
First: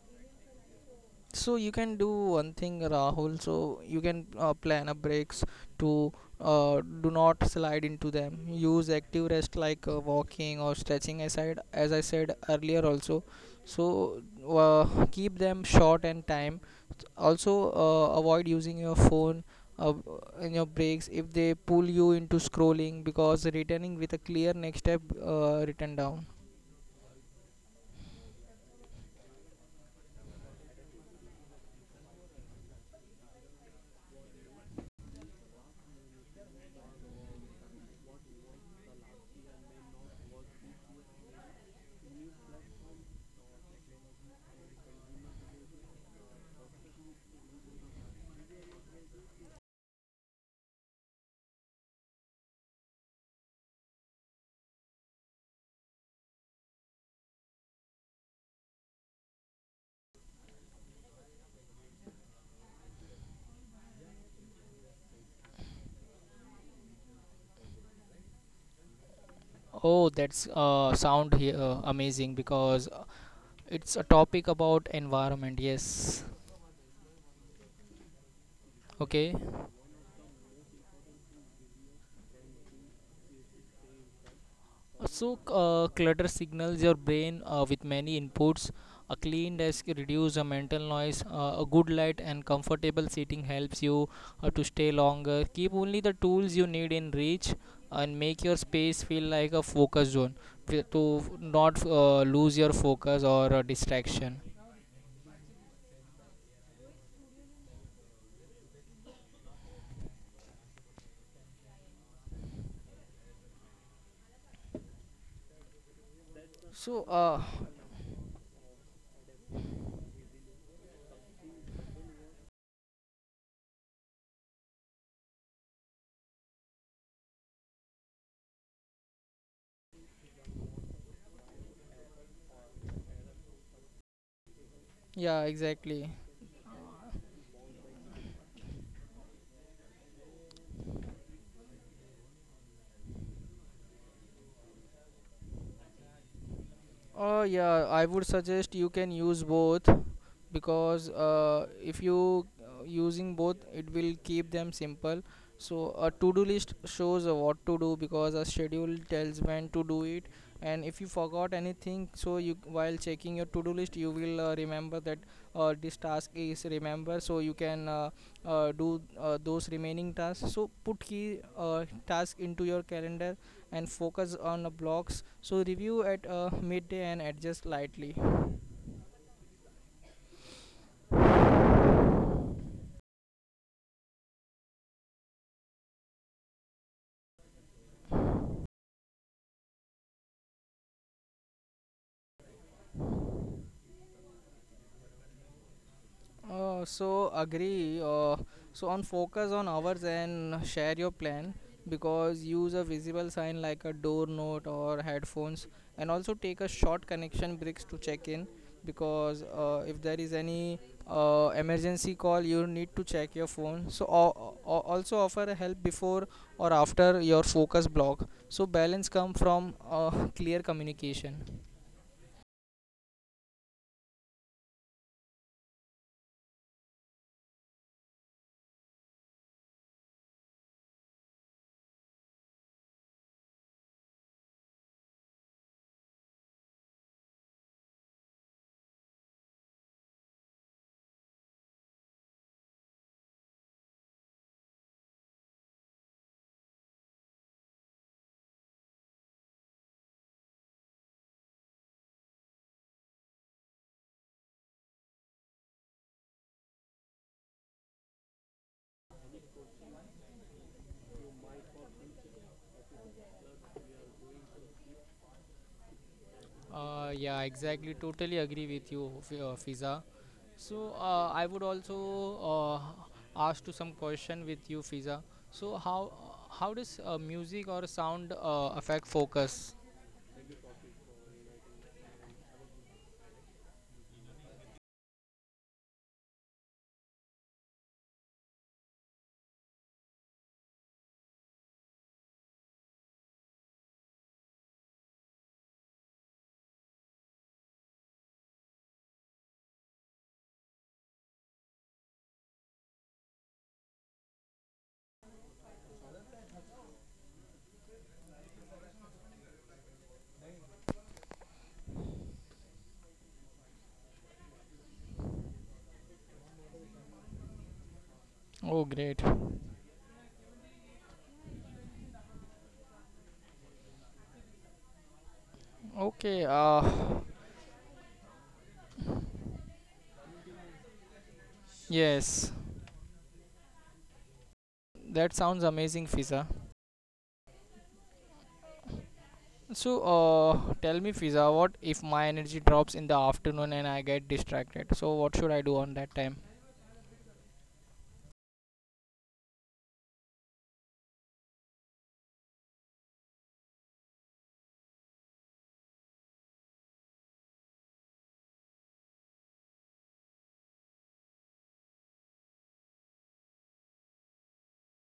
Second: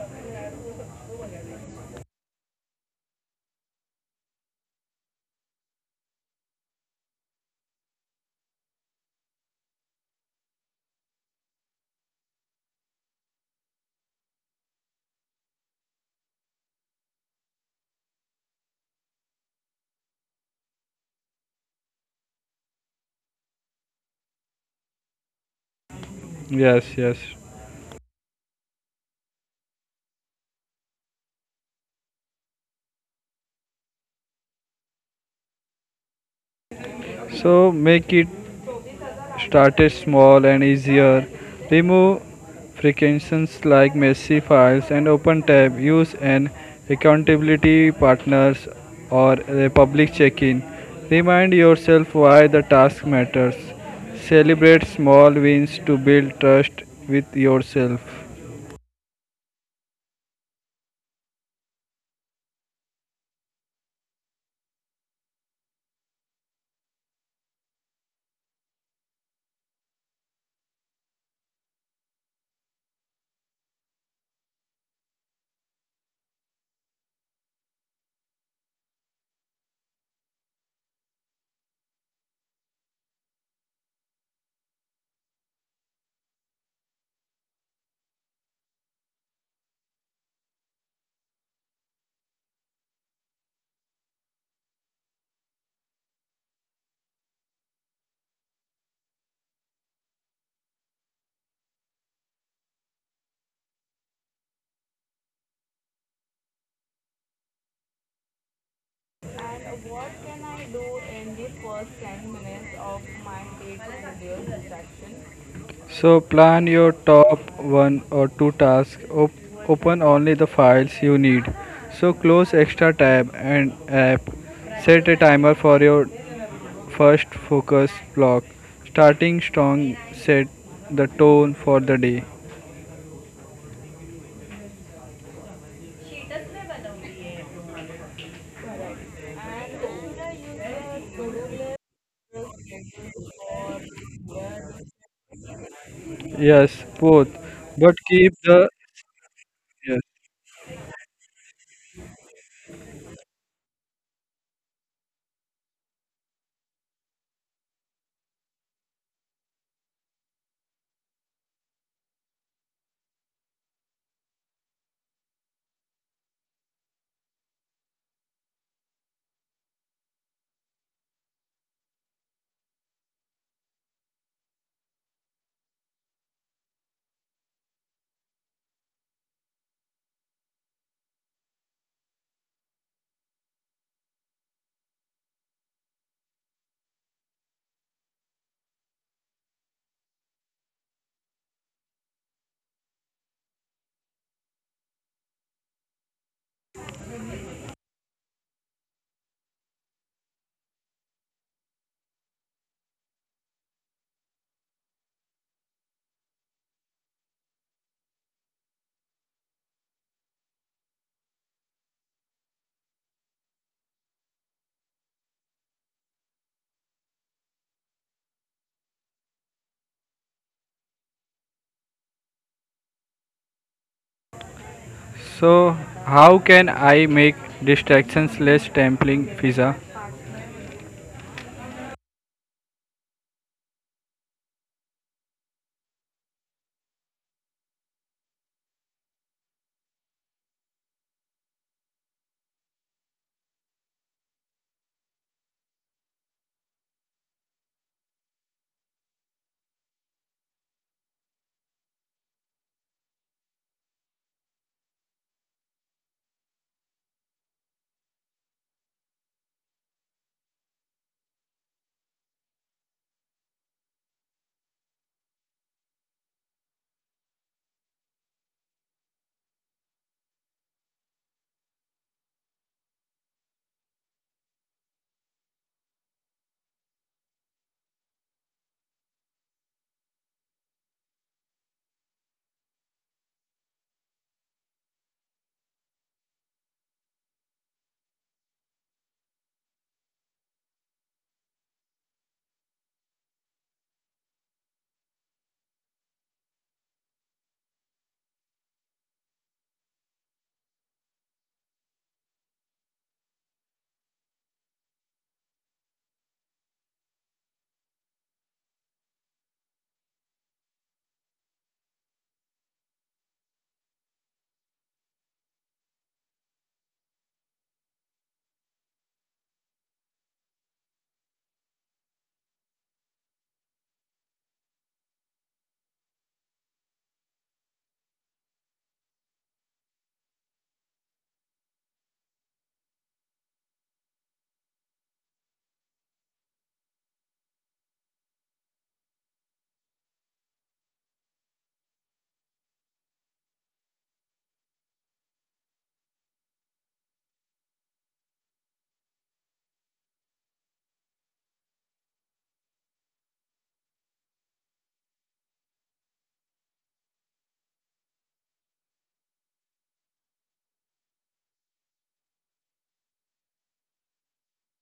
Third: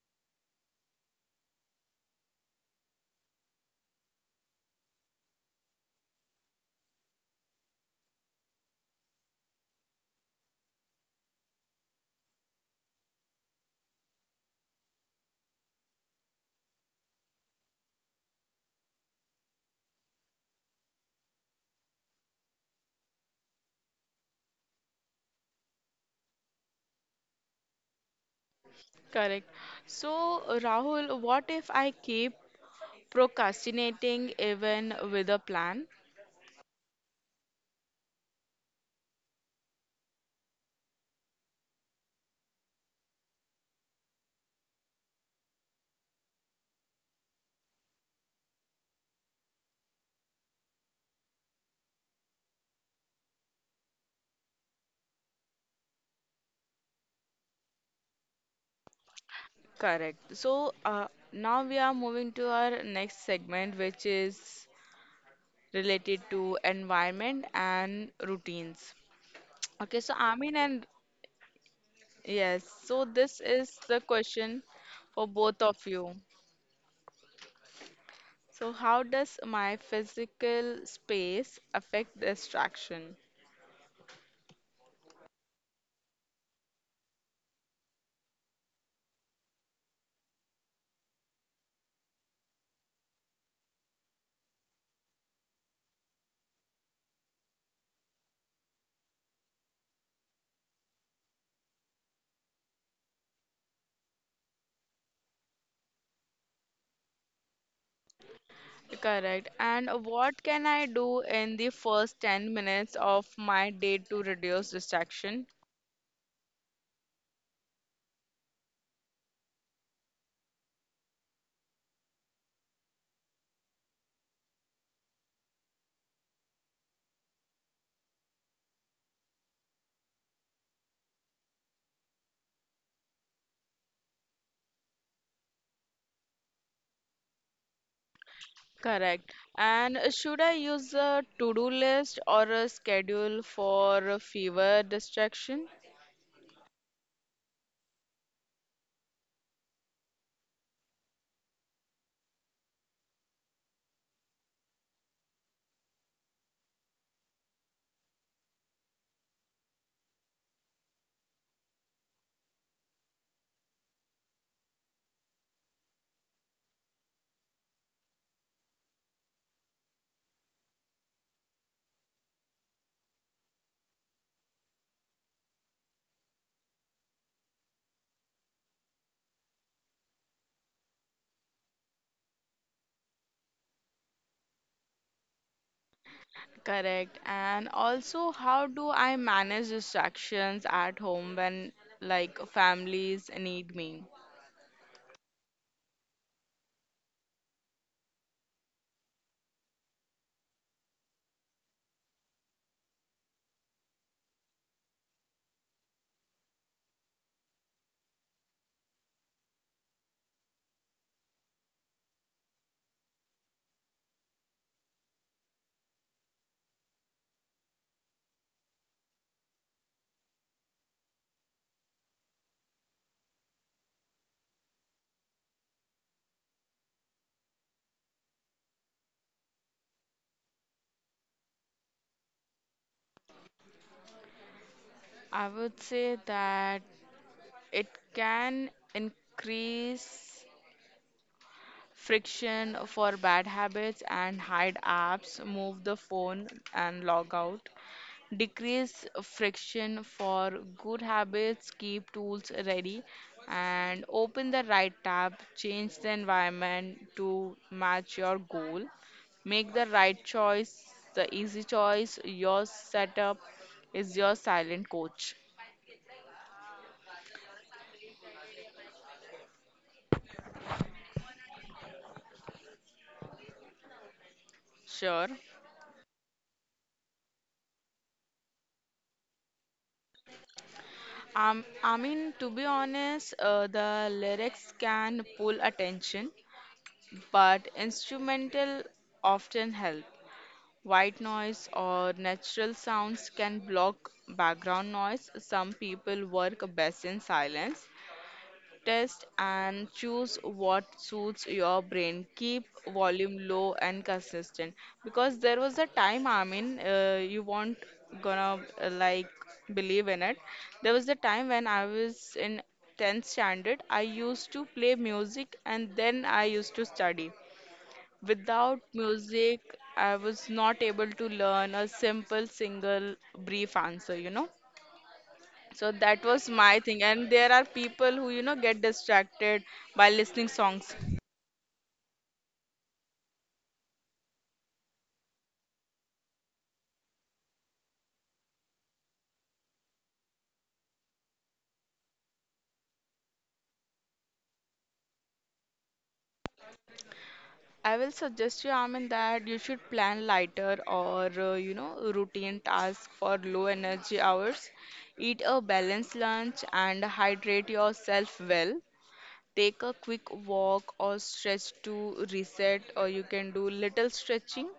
So you can do one thing, Rahul. So you can plan a breaks to do not slide into them. Use active rest like walking or stretching aside, as I said earlier also. So keep them short and time. Also, avoid using your phone uh, in your breaks if they pull you into scrolling because returning with a clear next step written down.
Yes, yes.
Correct. So, Rahul, what if I keep procrastinating even with a plan?
So make it started small and easier. Remove frictions like messy files and open tab. Use an accountability partners or a public check-in. Remind yourself why the task matters. Celebrate small wins to build trust with yourself.
Correct. So now we are moving to our next segment, which is related to environment and routines.
Oh,
Okay, so
that's
Amin
uh,
and
sound here amazing
yes,
because
so this
it's
is
a
the
topic
question
about
for
environment,
both of
yes.
you. So how
Okay.
does my physical space affect distraction?
So, clutter signals your brain with many inputs. A clean desk reduces your mental noise. A good light and comfortable seating helps you to stay longer. Keep only the tools you need in reach and make your space feel like a focus zone to not lose your focus or distraction.
Correct. And what can I do in the first 10 minutes of my day to reduce distraction?
So plan
So,
your
uh,
top one or two tasks. Open only the files you need. So close extra tab and app. Set a timer for your first focus block. Starting strong set the tone for the day.
yeah, exactly.
Correct. And should I use a to-do list or a schedule for fever distraction?
Yes, both.
Yeah, I
But
would
keep
suggest
the
you can use both
yes.
because if you using both, it will keep them simple. So a to-do list shows what to do because a schedule tells when to do it. And if you forgot anything, so you while checking your to-do list, you will remember that this task is remember. So you can do those remaining tasks. So put key task into your calendar and focus on the blocks. So review at midday and adjust lightly.
Correct. And also, how do I manage distractions at home when like families need me?
So agree. So on focus on hours and share your plan because use a visible sign like a door note or headphones, and also take a short connection breaks to check in because if there is any emergency call, you need to check your phone. So also offer a help before or after your focus block. So balance come from clear communication.
So, how can I make distractions less tempting, Fiza?
I would say that it can increase friction for bad habits and hide apps, move the phone and log out. Decrease friction for good habits, keep tools ready, and open the right tab, change the environment to match your goal, make the right choice, the easy choice. Your setup is your silent coach.
Yeah, exactly. Totally agree with you, Fiza. So I would also uh, ask to some question with you, Fiza.
Sure.
So how does music or sound affect focus?
I mean, to be honest, the lyrics can pull attention, but instrumental often help. White noise or natural sounds can block background noise. Some people work best in silence. Test and choose what suits your brain. Keep volume low and consistent, because there was a time, I mean, you won't gonna like believe in it. There was a time when I was in 10th standard, I used to play music and then I used to study.
Oh,
Without
great.
music, I was not able to learn a simple single brief answer. So that
Okay.
was my thing. And there are people who, get distracted by listening songs.
Yes, that sounds amazing, Fiza. So tell me, Fiza, what if my energy drops in the afternoon and I get distracted? So what should I do on that time?
I will suggest you, Amin, that you should plan lighter, or routine tasks for low energy hours. Eat a balanced lunch and hydrate yourself well. Take a quick walk or stretch to reset, or you can do little stretching,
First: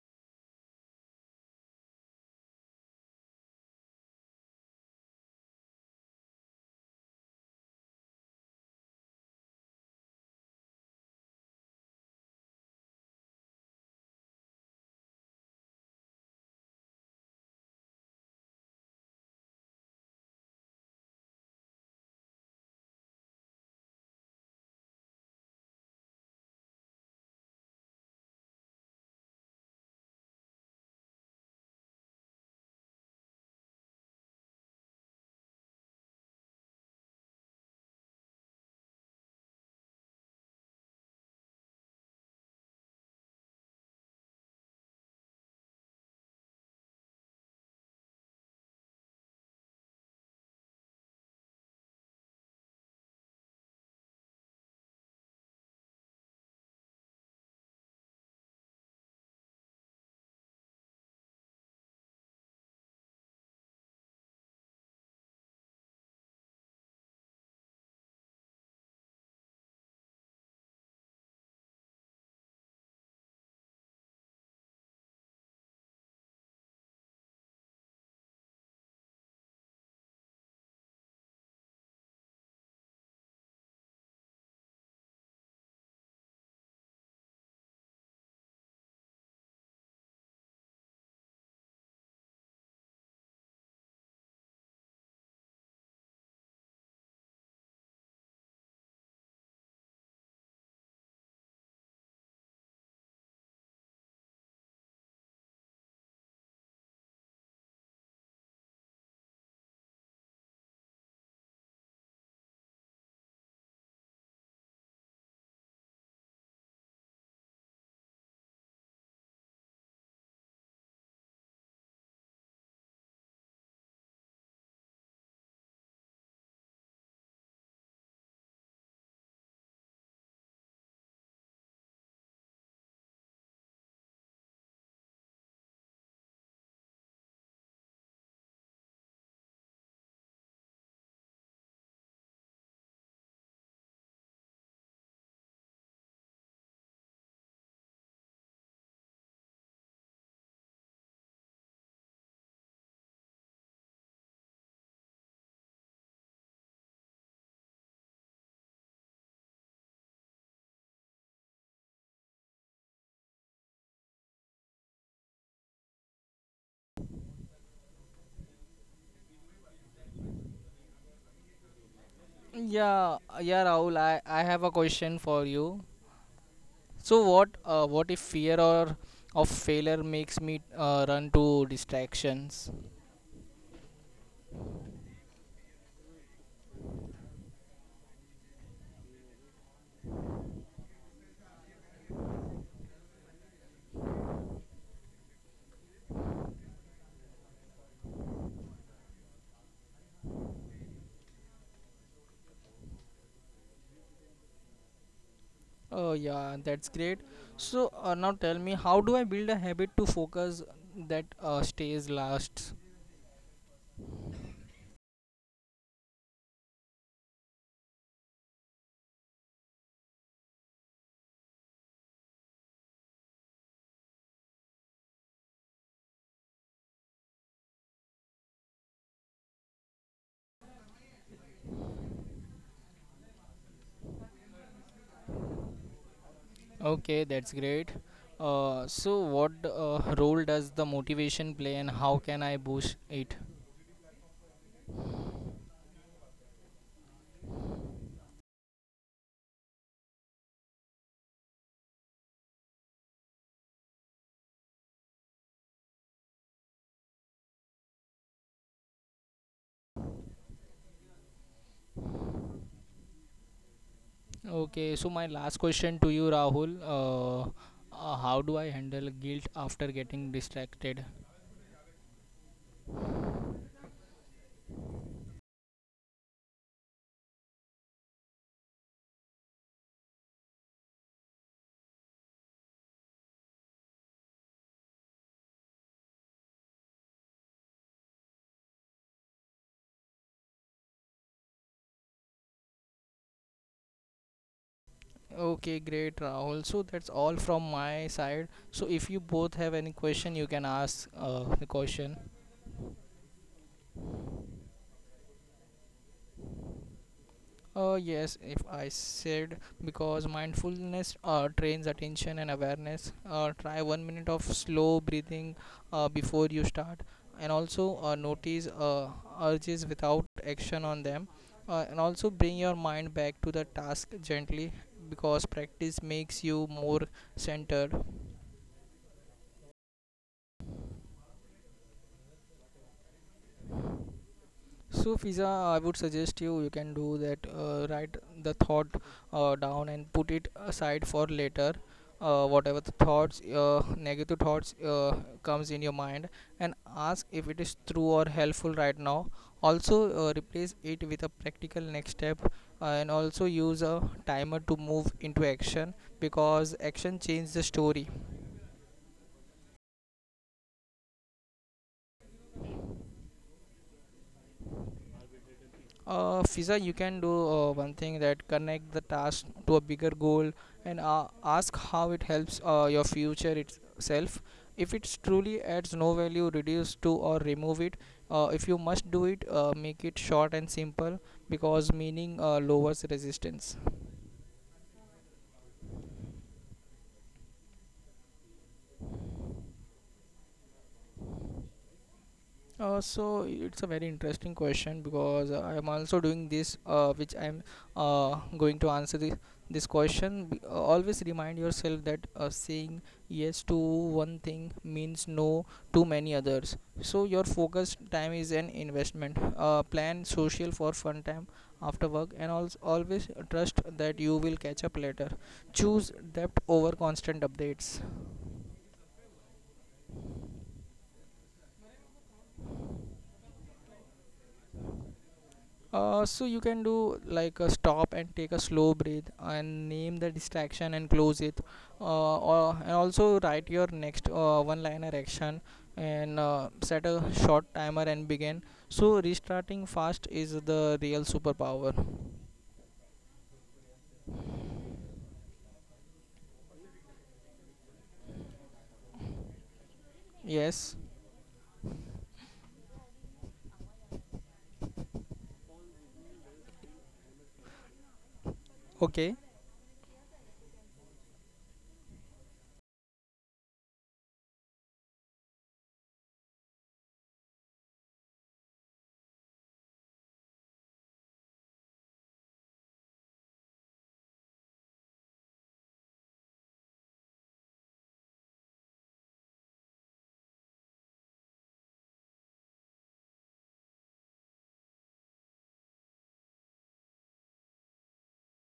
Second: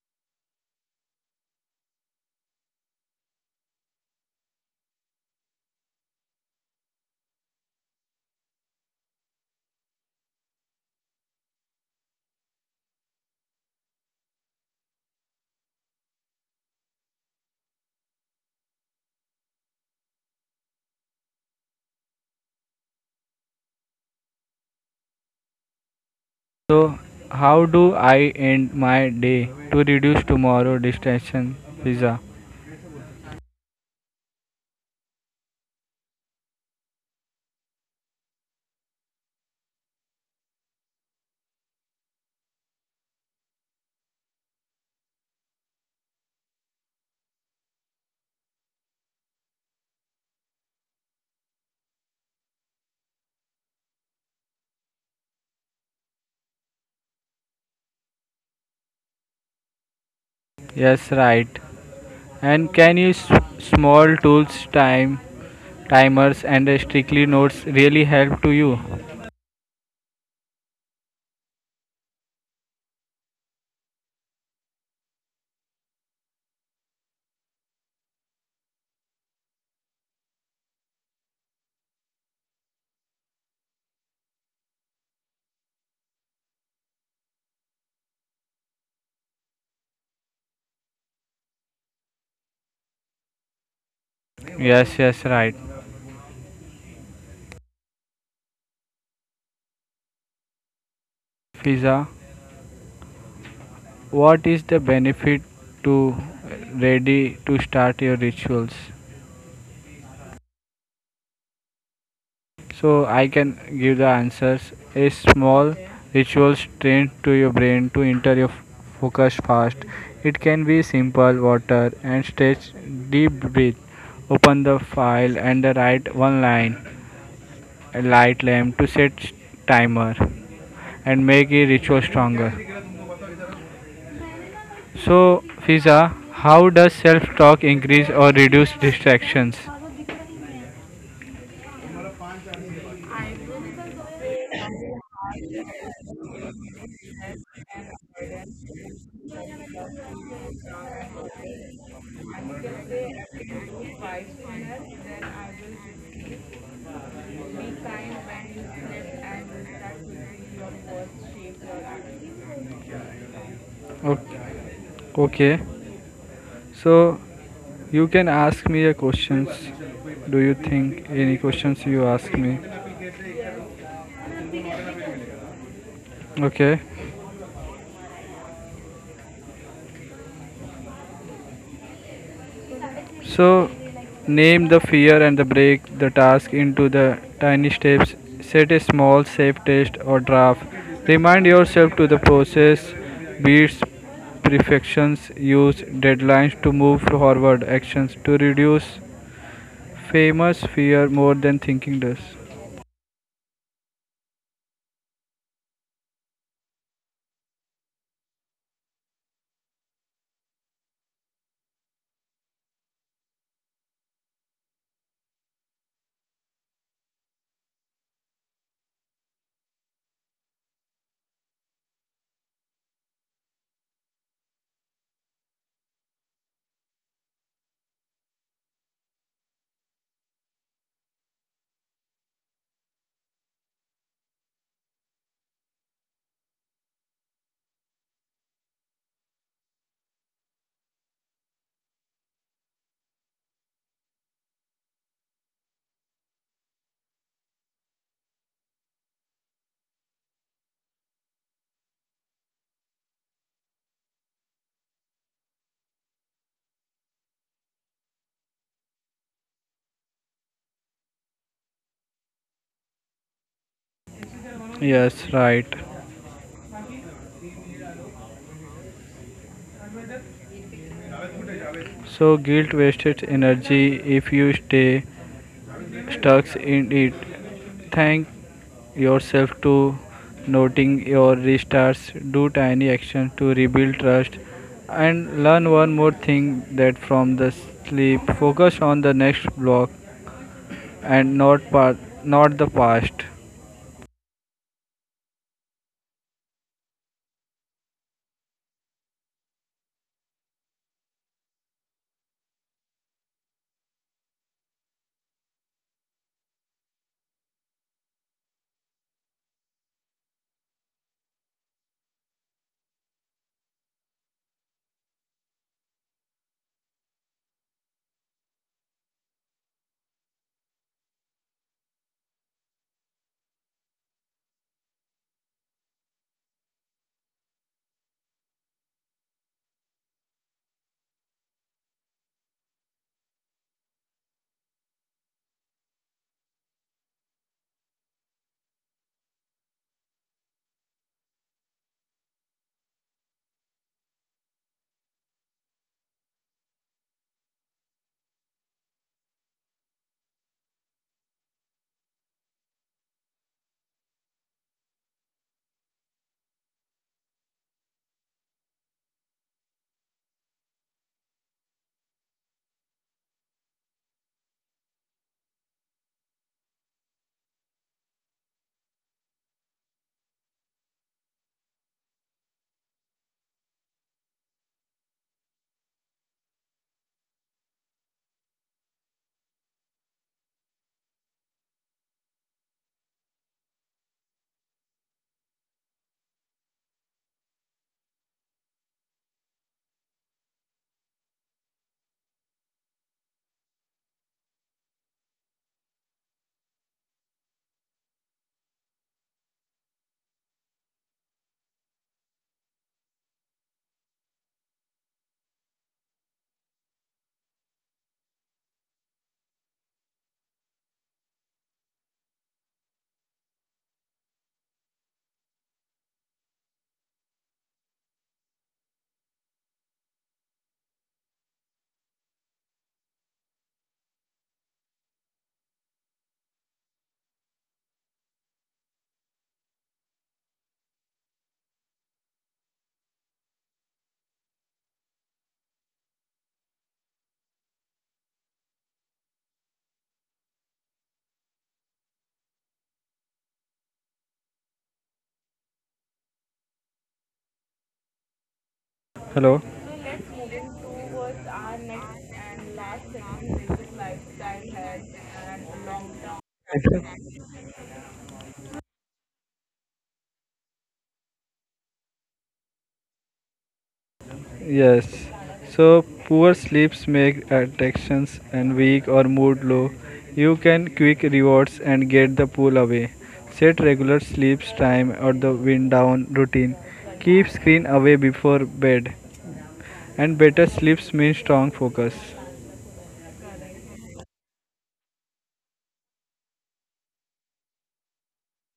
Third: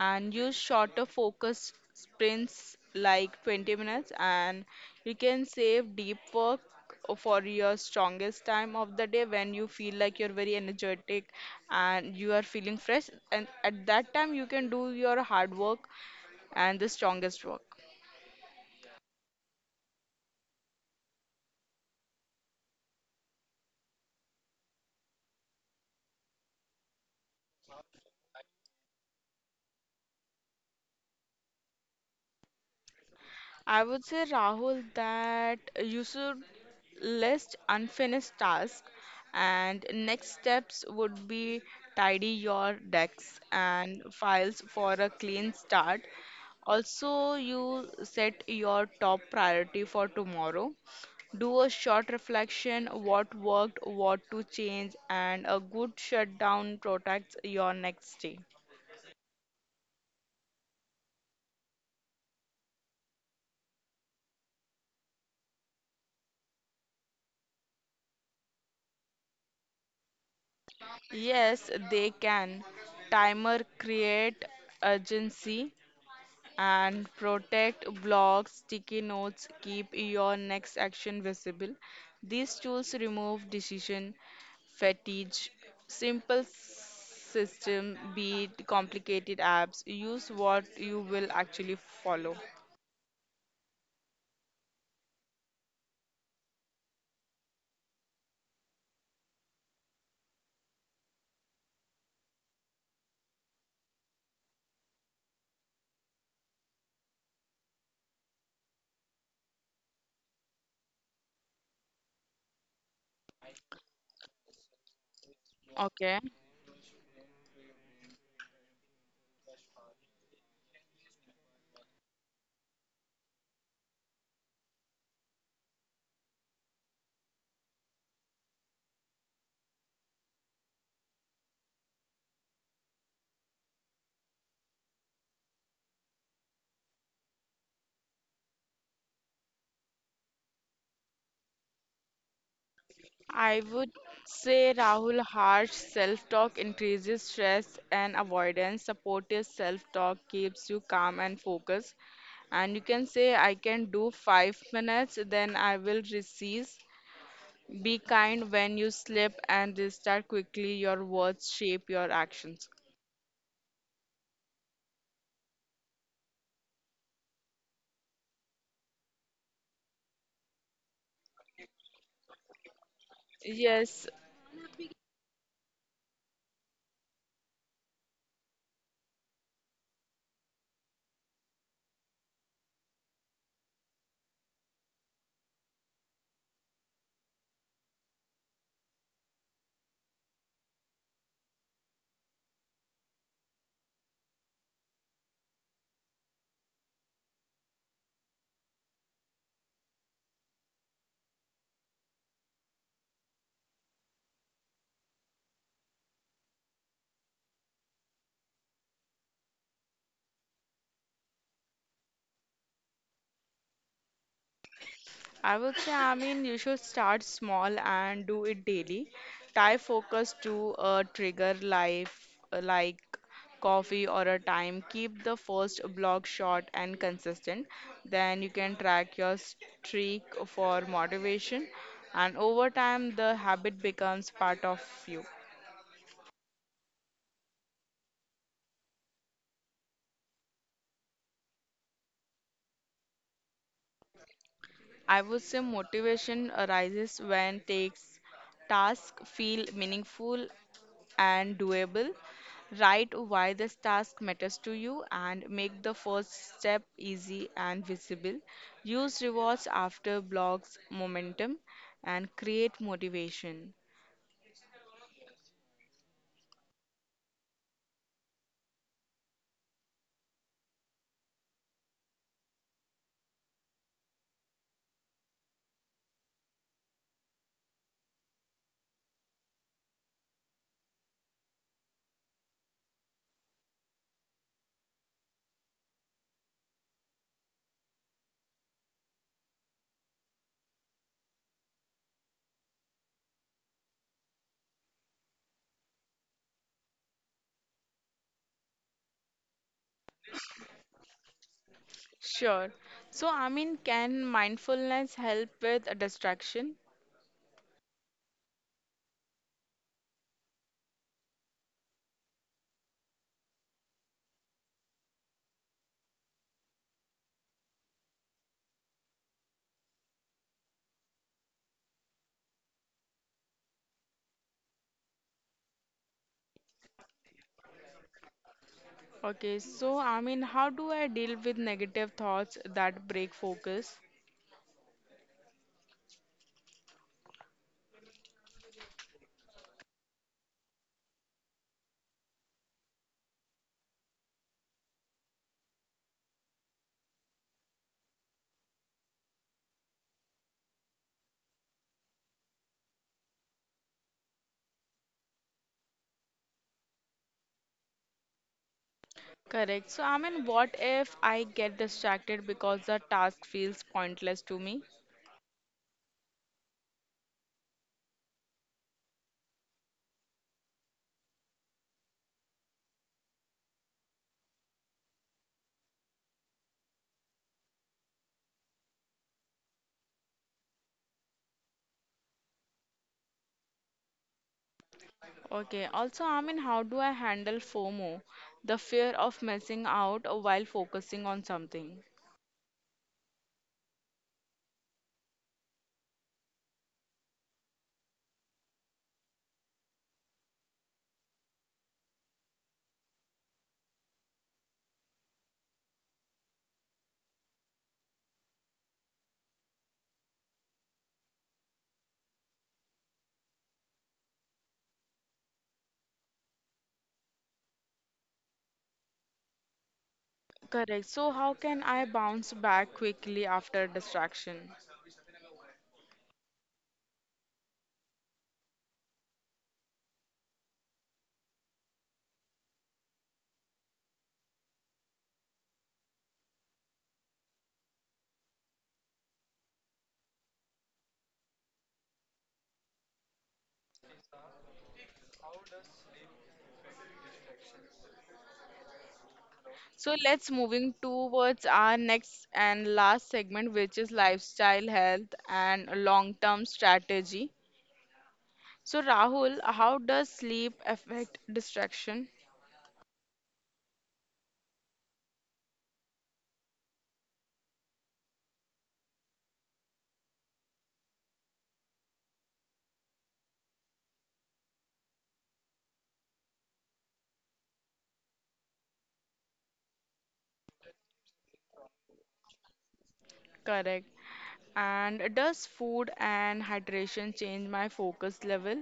and use shorter focus sprints like 20 minutes. And you can save deep work for your strongest time of the day, when you feel like you're very energetic and you are feeling fresh, and at that time you can do your hard work and the strongest work.
So, how do I end my day to reduce tomorrow distraction, Pizza?
I would say, Rahul, that you should list unfinished tasks, and next steps would be tidy your decks and files for a clean start. Also, you set your top priority for tomorrow. Do a short reflection, what worked, what to change, and a good shutdown protects your next day.
Yes, right. And can you small tools, time, timers, and strictly notes really help to you?
Yes, they can. Timer create urgency and protect blocks, sticky notes, keep your next action visible. These tools remove decision fatigue, simple system, beat complicated apps. Use what you will actually follow.
Yes, yes, right. Pizza. What is the benefit to ready to start your rituals? So I can give the answers. A small
Okay.
rituals trained to your brain to enter your focus fast. It can be simple water and stretch deep breath. Open the file and write one line. A light lamp to set timer and make a ritual stronger. So, Fiza, how does self-talk increase or reduce distractions?
I would say Rahul, harsh self-talk increases stress and avoidance. Supportive self-talk keeps you calm and focused. And you can say, I can do 5 minutes, then I will cease. Be kind when you slip and restart quickly. Your words shape your actions.
Okay. Okay. So, you can ask me a questions. Do you think any questions you ask me?
Yeah, yeah,
Yes,
Rahul. I have a question for you.
Okay.
So what if fear or of failure makes me run to distractions?
So name the fear and the break the task into the tiny steps. Set a small safe test or draft. Remind yourself to the process beats perfections, use deadlines to move forward actions to reduce famous fear more than thinking does.
Oh yeah, that's great. So now tell me, how do I build a habit to focus that stays lasts?
I would say, I mean, you should start small and do it daily. Tie focus to a trigger life like coffee or a time. Keep the first block short and consistent. Then you can track your streak for motivation, and over time, the habit becomes part of you.
Okay, that's great. So what role does the motivation play and how can I boost it?
I would say motivation arises when takes tasks feel meaningful and doable. Write why this task matters to you and make the first step easy and visible. Use rewards after blocks momentum and create motivation.
Okay, so
Yes,
my
right.
last question to you, Rahul. How do I handle guilt after getting distracted?
So guilt wasted energy if you stay stuck in it. Thank yourself to noting your restarts. Do tiny actions to rebuild trust and learn one more thing that from the sleep, focus on the next block and not part, not the past.
Okay, great, Rahul. So that's all from my side. So if you both have any question, you can ask the question.
Sure. So, I mean, can mindfulness help with a distraction?
Yes, if I said because mindfulness trains attention and awareness. Try 1 minute of slow breathing before you start, and also notice urges without action on them, and also bring your mind back to the task gently because practice makes you more centered.
Okay, so I mean, how do I deal with negative thoughts that break focus?
So, Fiza, I would suggest you can do that. Write the thought down and put it aside for later. Whatever the thoughts, negative thoughts comes in your mind, and ask if it is true or helpful right now. Also, replace it with a practical next step, and also use a timer to move into action because action changes the story.
Correct. So, I mean, what if I get distracted because the task feels pointless to me?
Fiza, you can do one thing that connect the task to a bigger goal and ask how it helps your future itself. If it truly adds no value, reduce to or remove it. If you must do it, make it short and simple because meaning lowers resistance.
Okay, also, I mean, how do I handle FOMO, the fear of missing out while focusing on something?
So it's a very interesting question because I am also doing this, which I am going to answer this, this question. Always remind yourself that saying yes to one thing means no to many others. So your focus time is an investment. Plan social for fun time after work, and also always trust that you will catch up later. Choose depth over constant updates.
Correct. So how can I bounce back quickly after distraction?
So you can do like a stop and take a slow breath and name the distraction and close it and also write your next one liner action and set a short timer and begin, so restarting fast is the real superpower.
Hello.
So let's moving
Yes,
towards our next and last segment, which is lifestyle, health, and long-term strategy. So,
okay.
Rahul, how does sleep affect distraction?
Yes. So poor sleeps make attractions and weak or mood low. You can quick rewards and get the pull away. Set regular sleeps time or the wind down routine. Keep screen away before bed. And better sleeps mean strong focus.
Correct. And does food and hydration change my focus level?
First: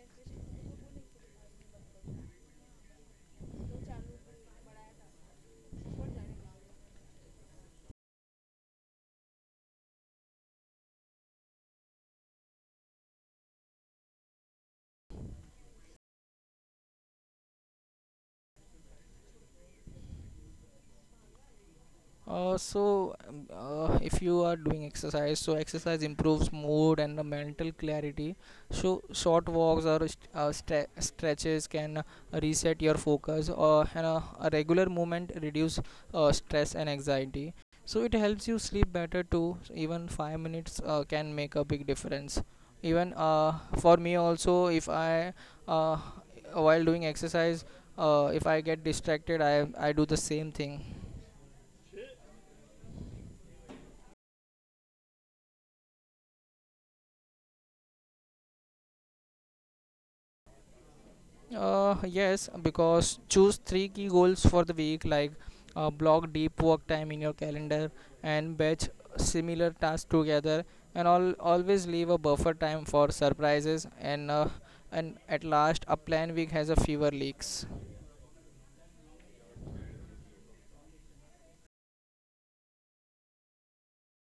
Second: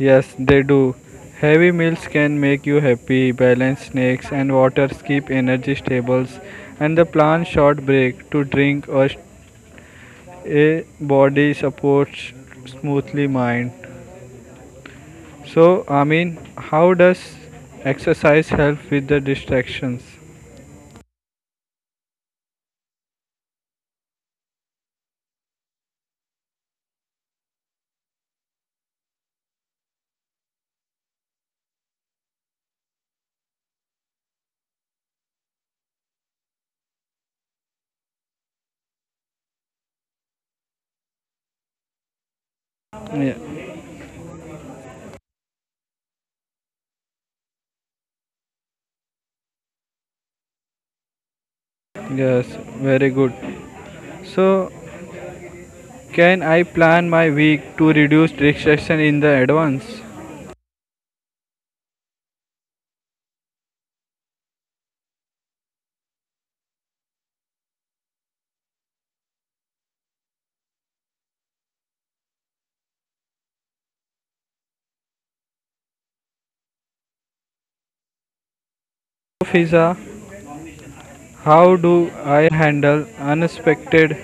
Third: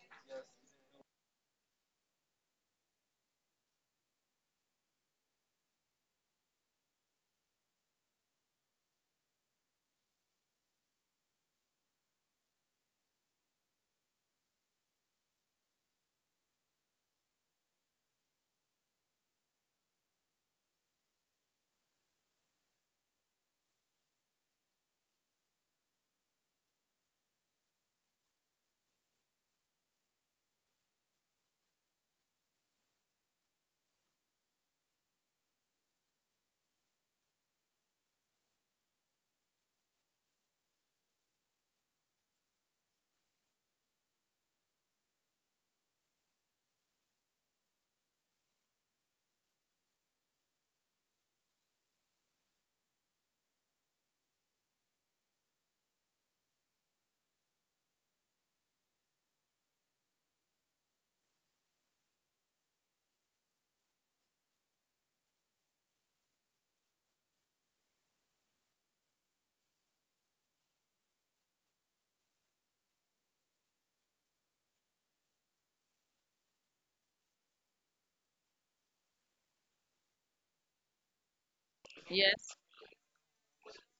Yes, they do. Heavy meals can make you happy, balanced snacks and waters keep energy stables and the plan short break to drink or a body supports smoothly mind. So, I mean, how does exercise help with the distractions?
So, if you are doing exercise, so exercise improves mood and the mental clarity. So, short walks or stretches can reset your focus, or and, a regular movement reduce stress and anxiety. So, it helps you sleep better too. So even 5 minutes can make a big difference. Even
Yeah,
for me also, if I uh, while doing exercise, if I get distracted, I do the same thing.
yes, very good. So, can I plan my week to reduce distraction in the advance,
Yes, because choose three key goals for the week, like block deep work time in your calendar and batch similar tasks together, and all always leave a buffer time for surprises. And and at last, a plan week has a fewer leaks.
Fiza? How do I handle unexpected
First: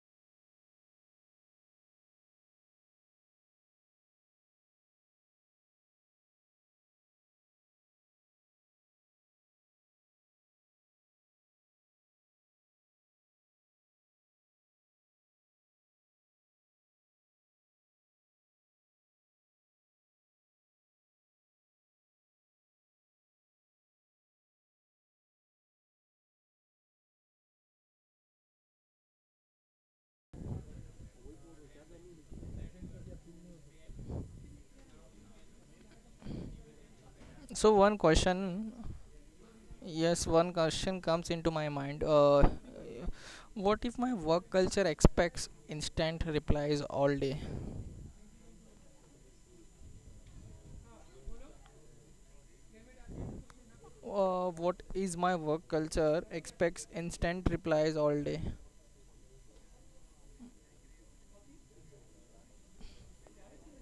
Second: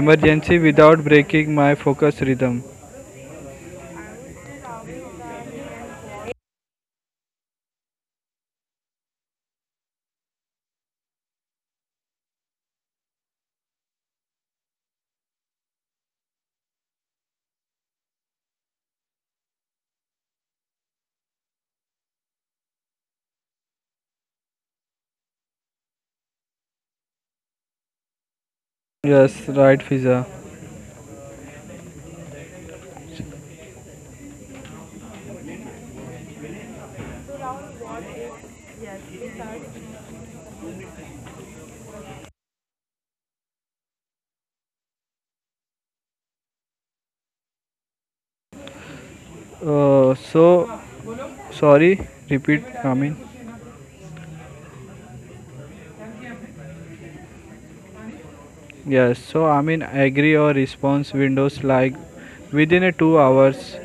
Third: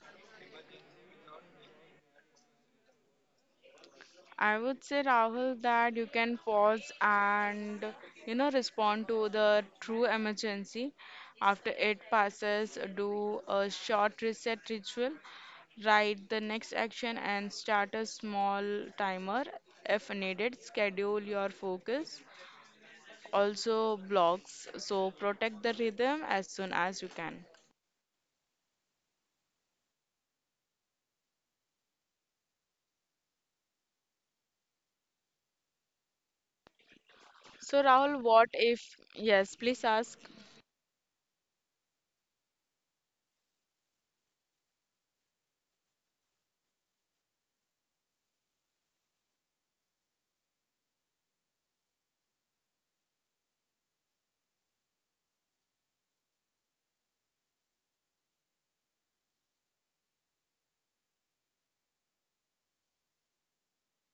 emergency without breaking my focus rhythm?
I would say, Rahul, that you can pause and respond to the true emergency. After it passes, do a short reset ritual, write the next action, and start a small timer if needed. Schedule your focus. Also, blocks. So protect the rhythm as soon as you can.
Yes, right, Fiza.
So,
So
Rahul,
one
what if?
question,
Yes, please ask.
yes, one question comes into my mind. What if my work culture expects instant replies all day?
So, sorry, repeat, I mean.
What is my work culture expects instant replies all day?
Yes, so I mean agree or response windows like within a 2 hours,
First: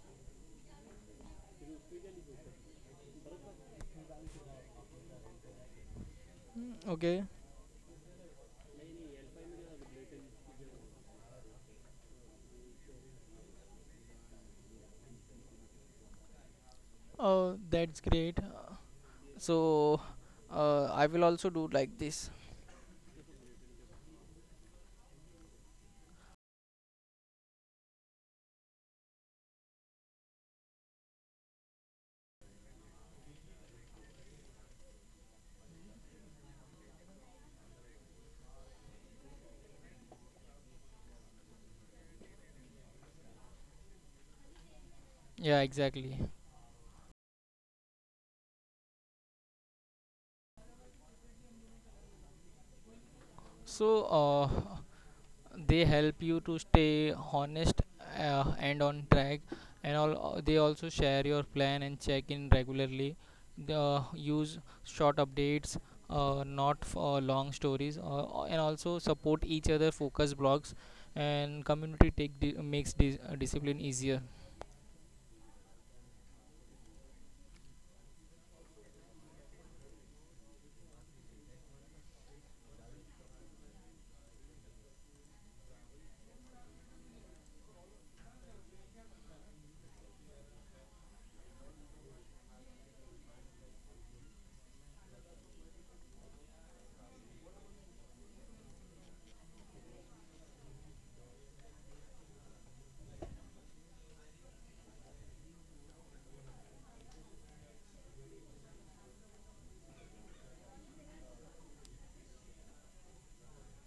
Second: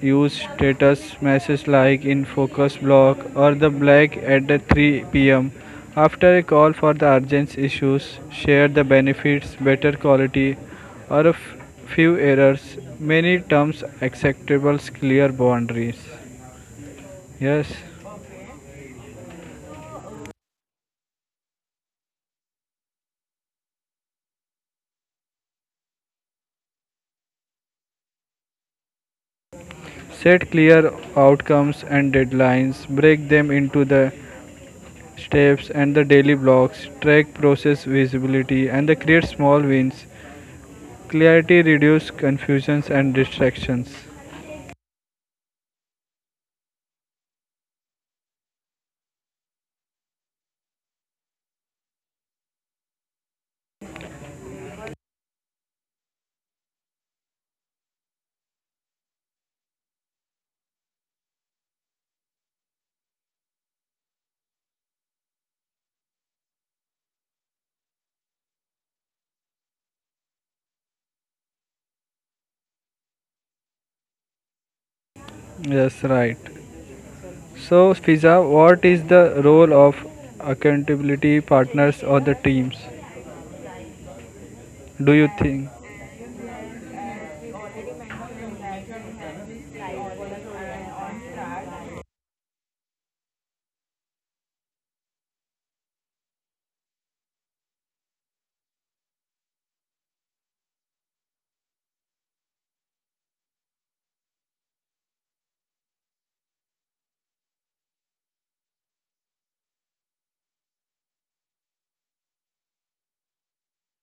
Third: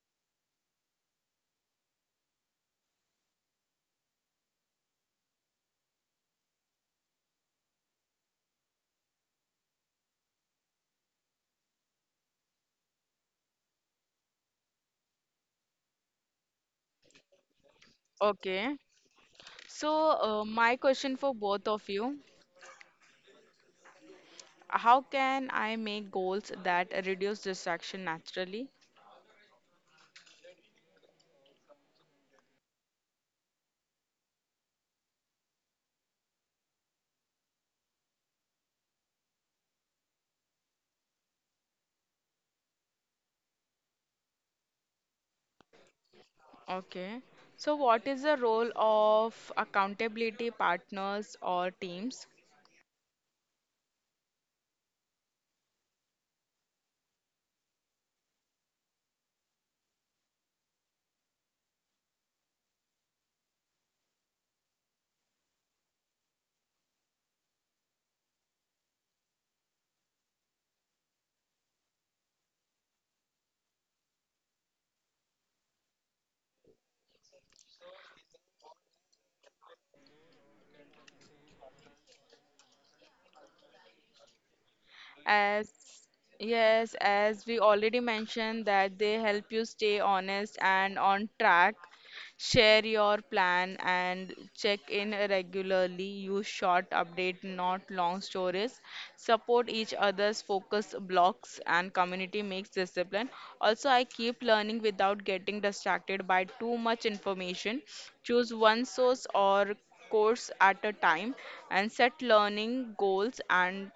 use status message like in focus block or the black at the 3 p.m., after a call for the
Okay.
urgent issues share the benefits better quality or a few errors many terms acceptable clear boundaries.
Oh,
Yes,
that's great.
Okay. So,
so
my
uh, I
question
will
for
also
both
do
of
like
you.
this.
How can I make goals that reduce distraction naturally?
set clear outcomes and deadlines, break them into the steps and the daily blocks, track process visibility and the create small wins. Clarity reduce confusions and distractions.
Yeah, exactly.
Okay. So what is the role of accountability partners or teams?
So, uh, they help you to stay honest and on track and all they also share your plan and check in regularly, the use short updates not for long stories and also support each other focus blogs and community take makes discipline easier.
Yes, right. So, Fiza, what is the role of accountability partners or the teams? Do you think?
As yes, as we already mentioned that they help you stay honest and on track, share your plan and check in regularly, use short update, not long stories, support each other's focus blocks and community makes discipline. Also, I keep learning without getting distracted by too much information. Choose one source or course at a time, and set learning goals and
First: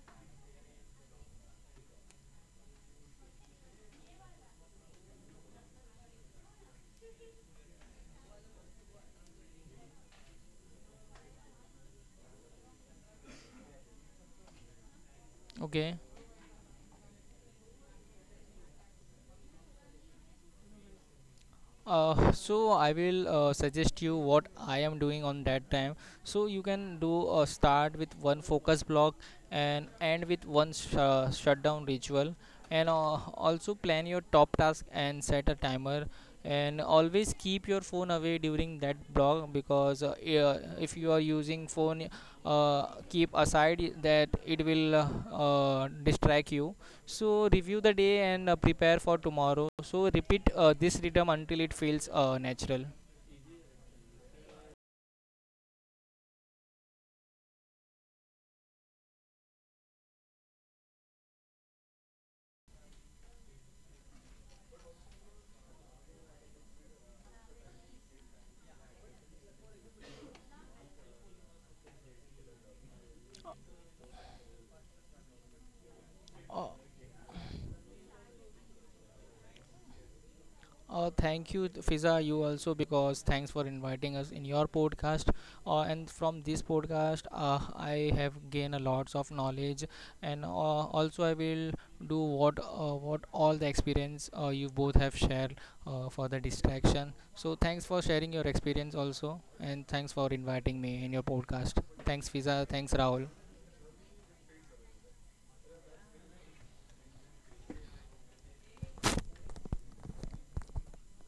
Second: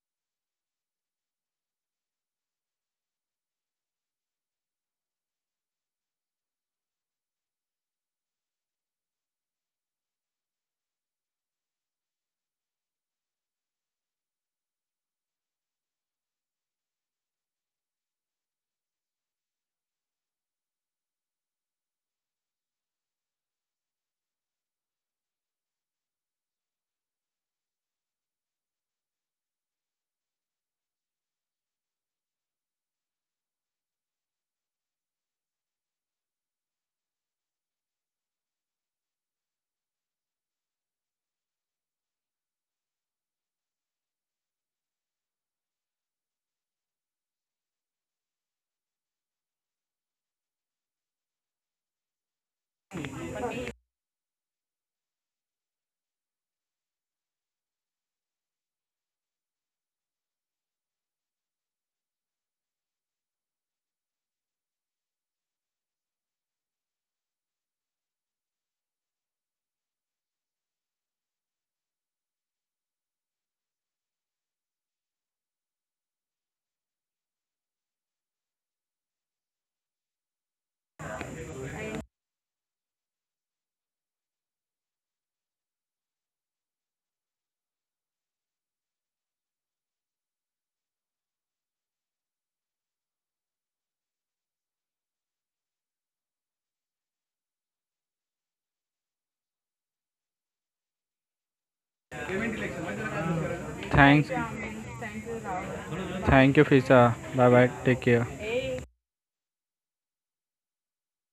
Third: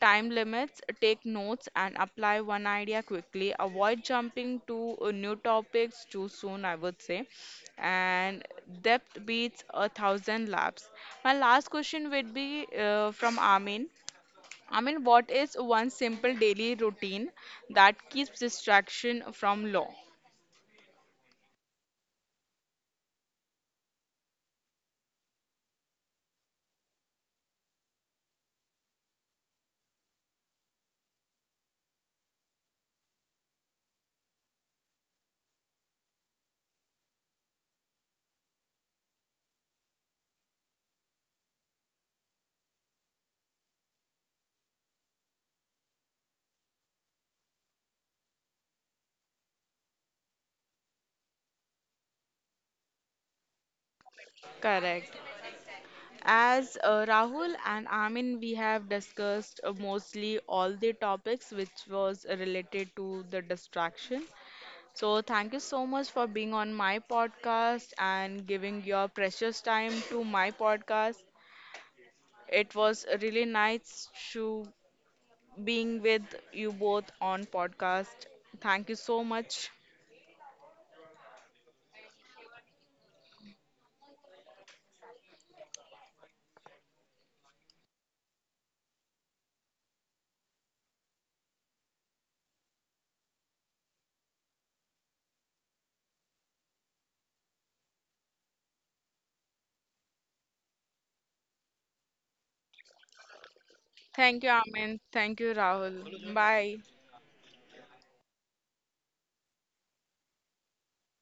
time limits, take notes and apply one idea quickly. Avoid jumping to new topics too soon, I would say. And depth beats a thousand laps. My last question would be from Amin. Amin, what is
Okay.
one simple daily routine that keeps distraction from law?
So I will suggest you what I am doing on that time. So you can do a start with one focus block and end with one shutdown ritual, and also plan your top task and set a timer. And always keep your phone away during that block because yeah, if you are using phone, keep aside that it will distract you. So review the day and prepare for tomorrow. So repeat this rhythm until it feels natural.
Correct. As Rahul and Amin, we have discussed mostly all the topics which was related to the distraction. So thank you so much for being on my podcast and giving your precious time to my podcast. It was really nice to being with you both on podcast. Thank you so much.
Thank you, Fiza. You also because thanks for inviting us in your podcast. And from this podcast, I have gained a lots of knowledge, and also I will do what all the experience you both have shared for the distraction. So thanks for sharing your experience also, and thanks for inviting me in your podcast. Thanks, Fiza. Thanks, Rahul.
Thanks.
Thank you, Amin. Thank you, Rahul.
Thank you,
Bye.
Fiza. Bye bye. Take care.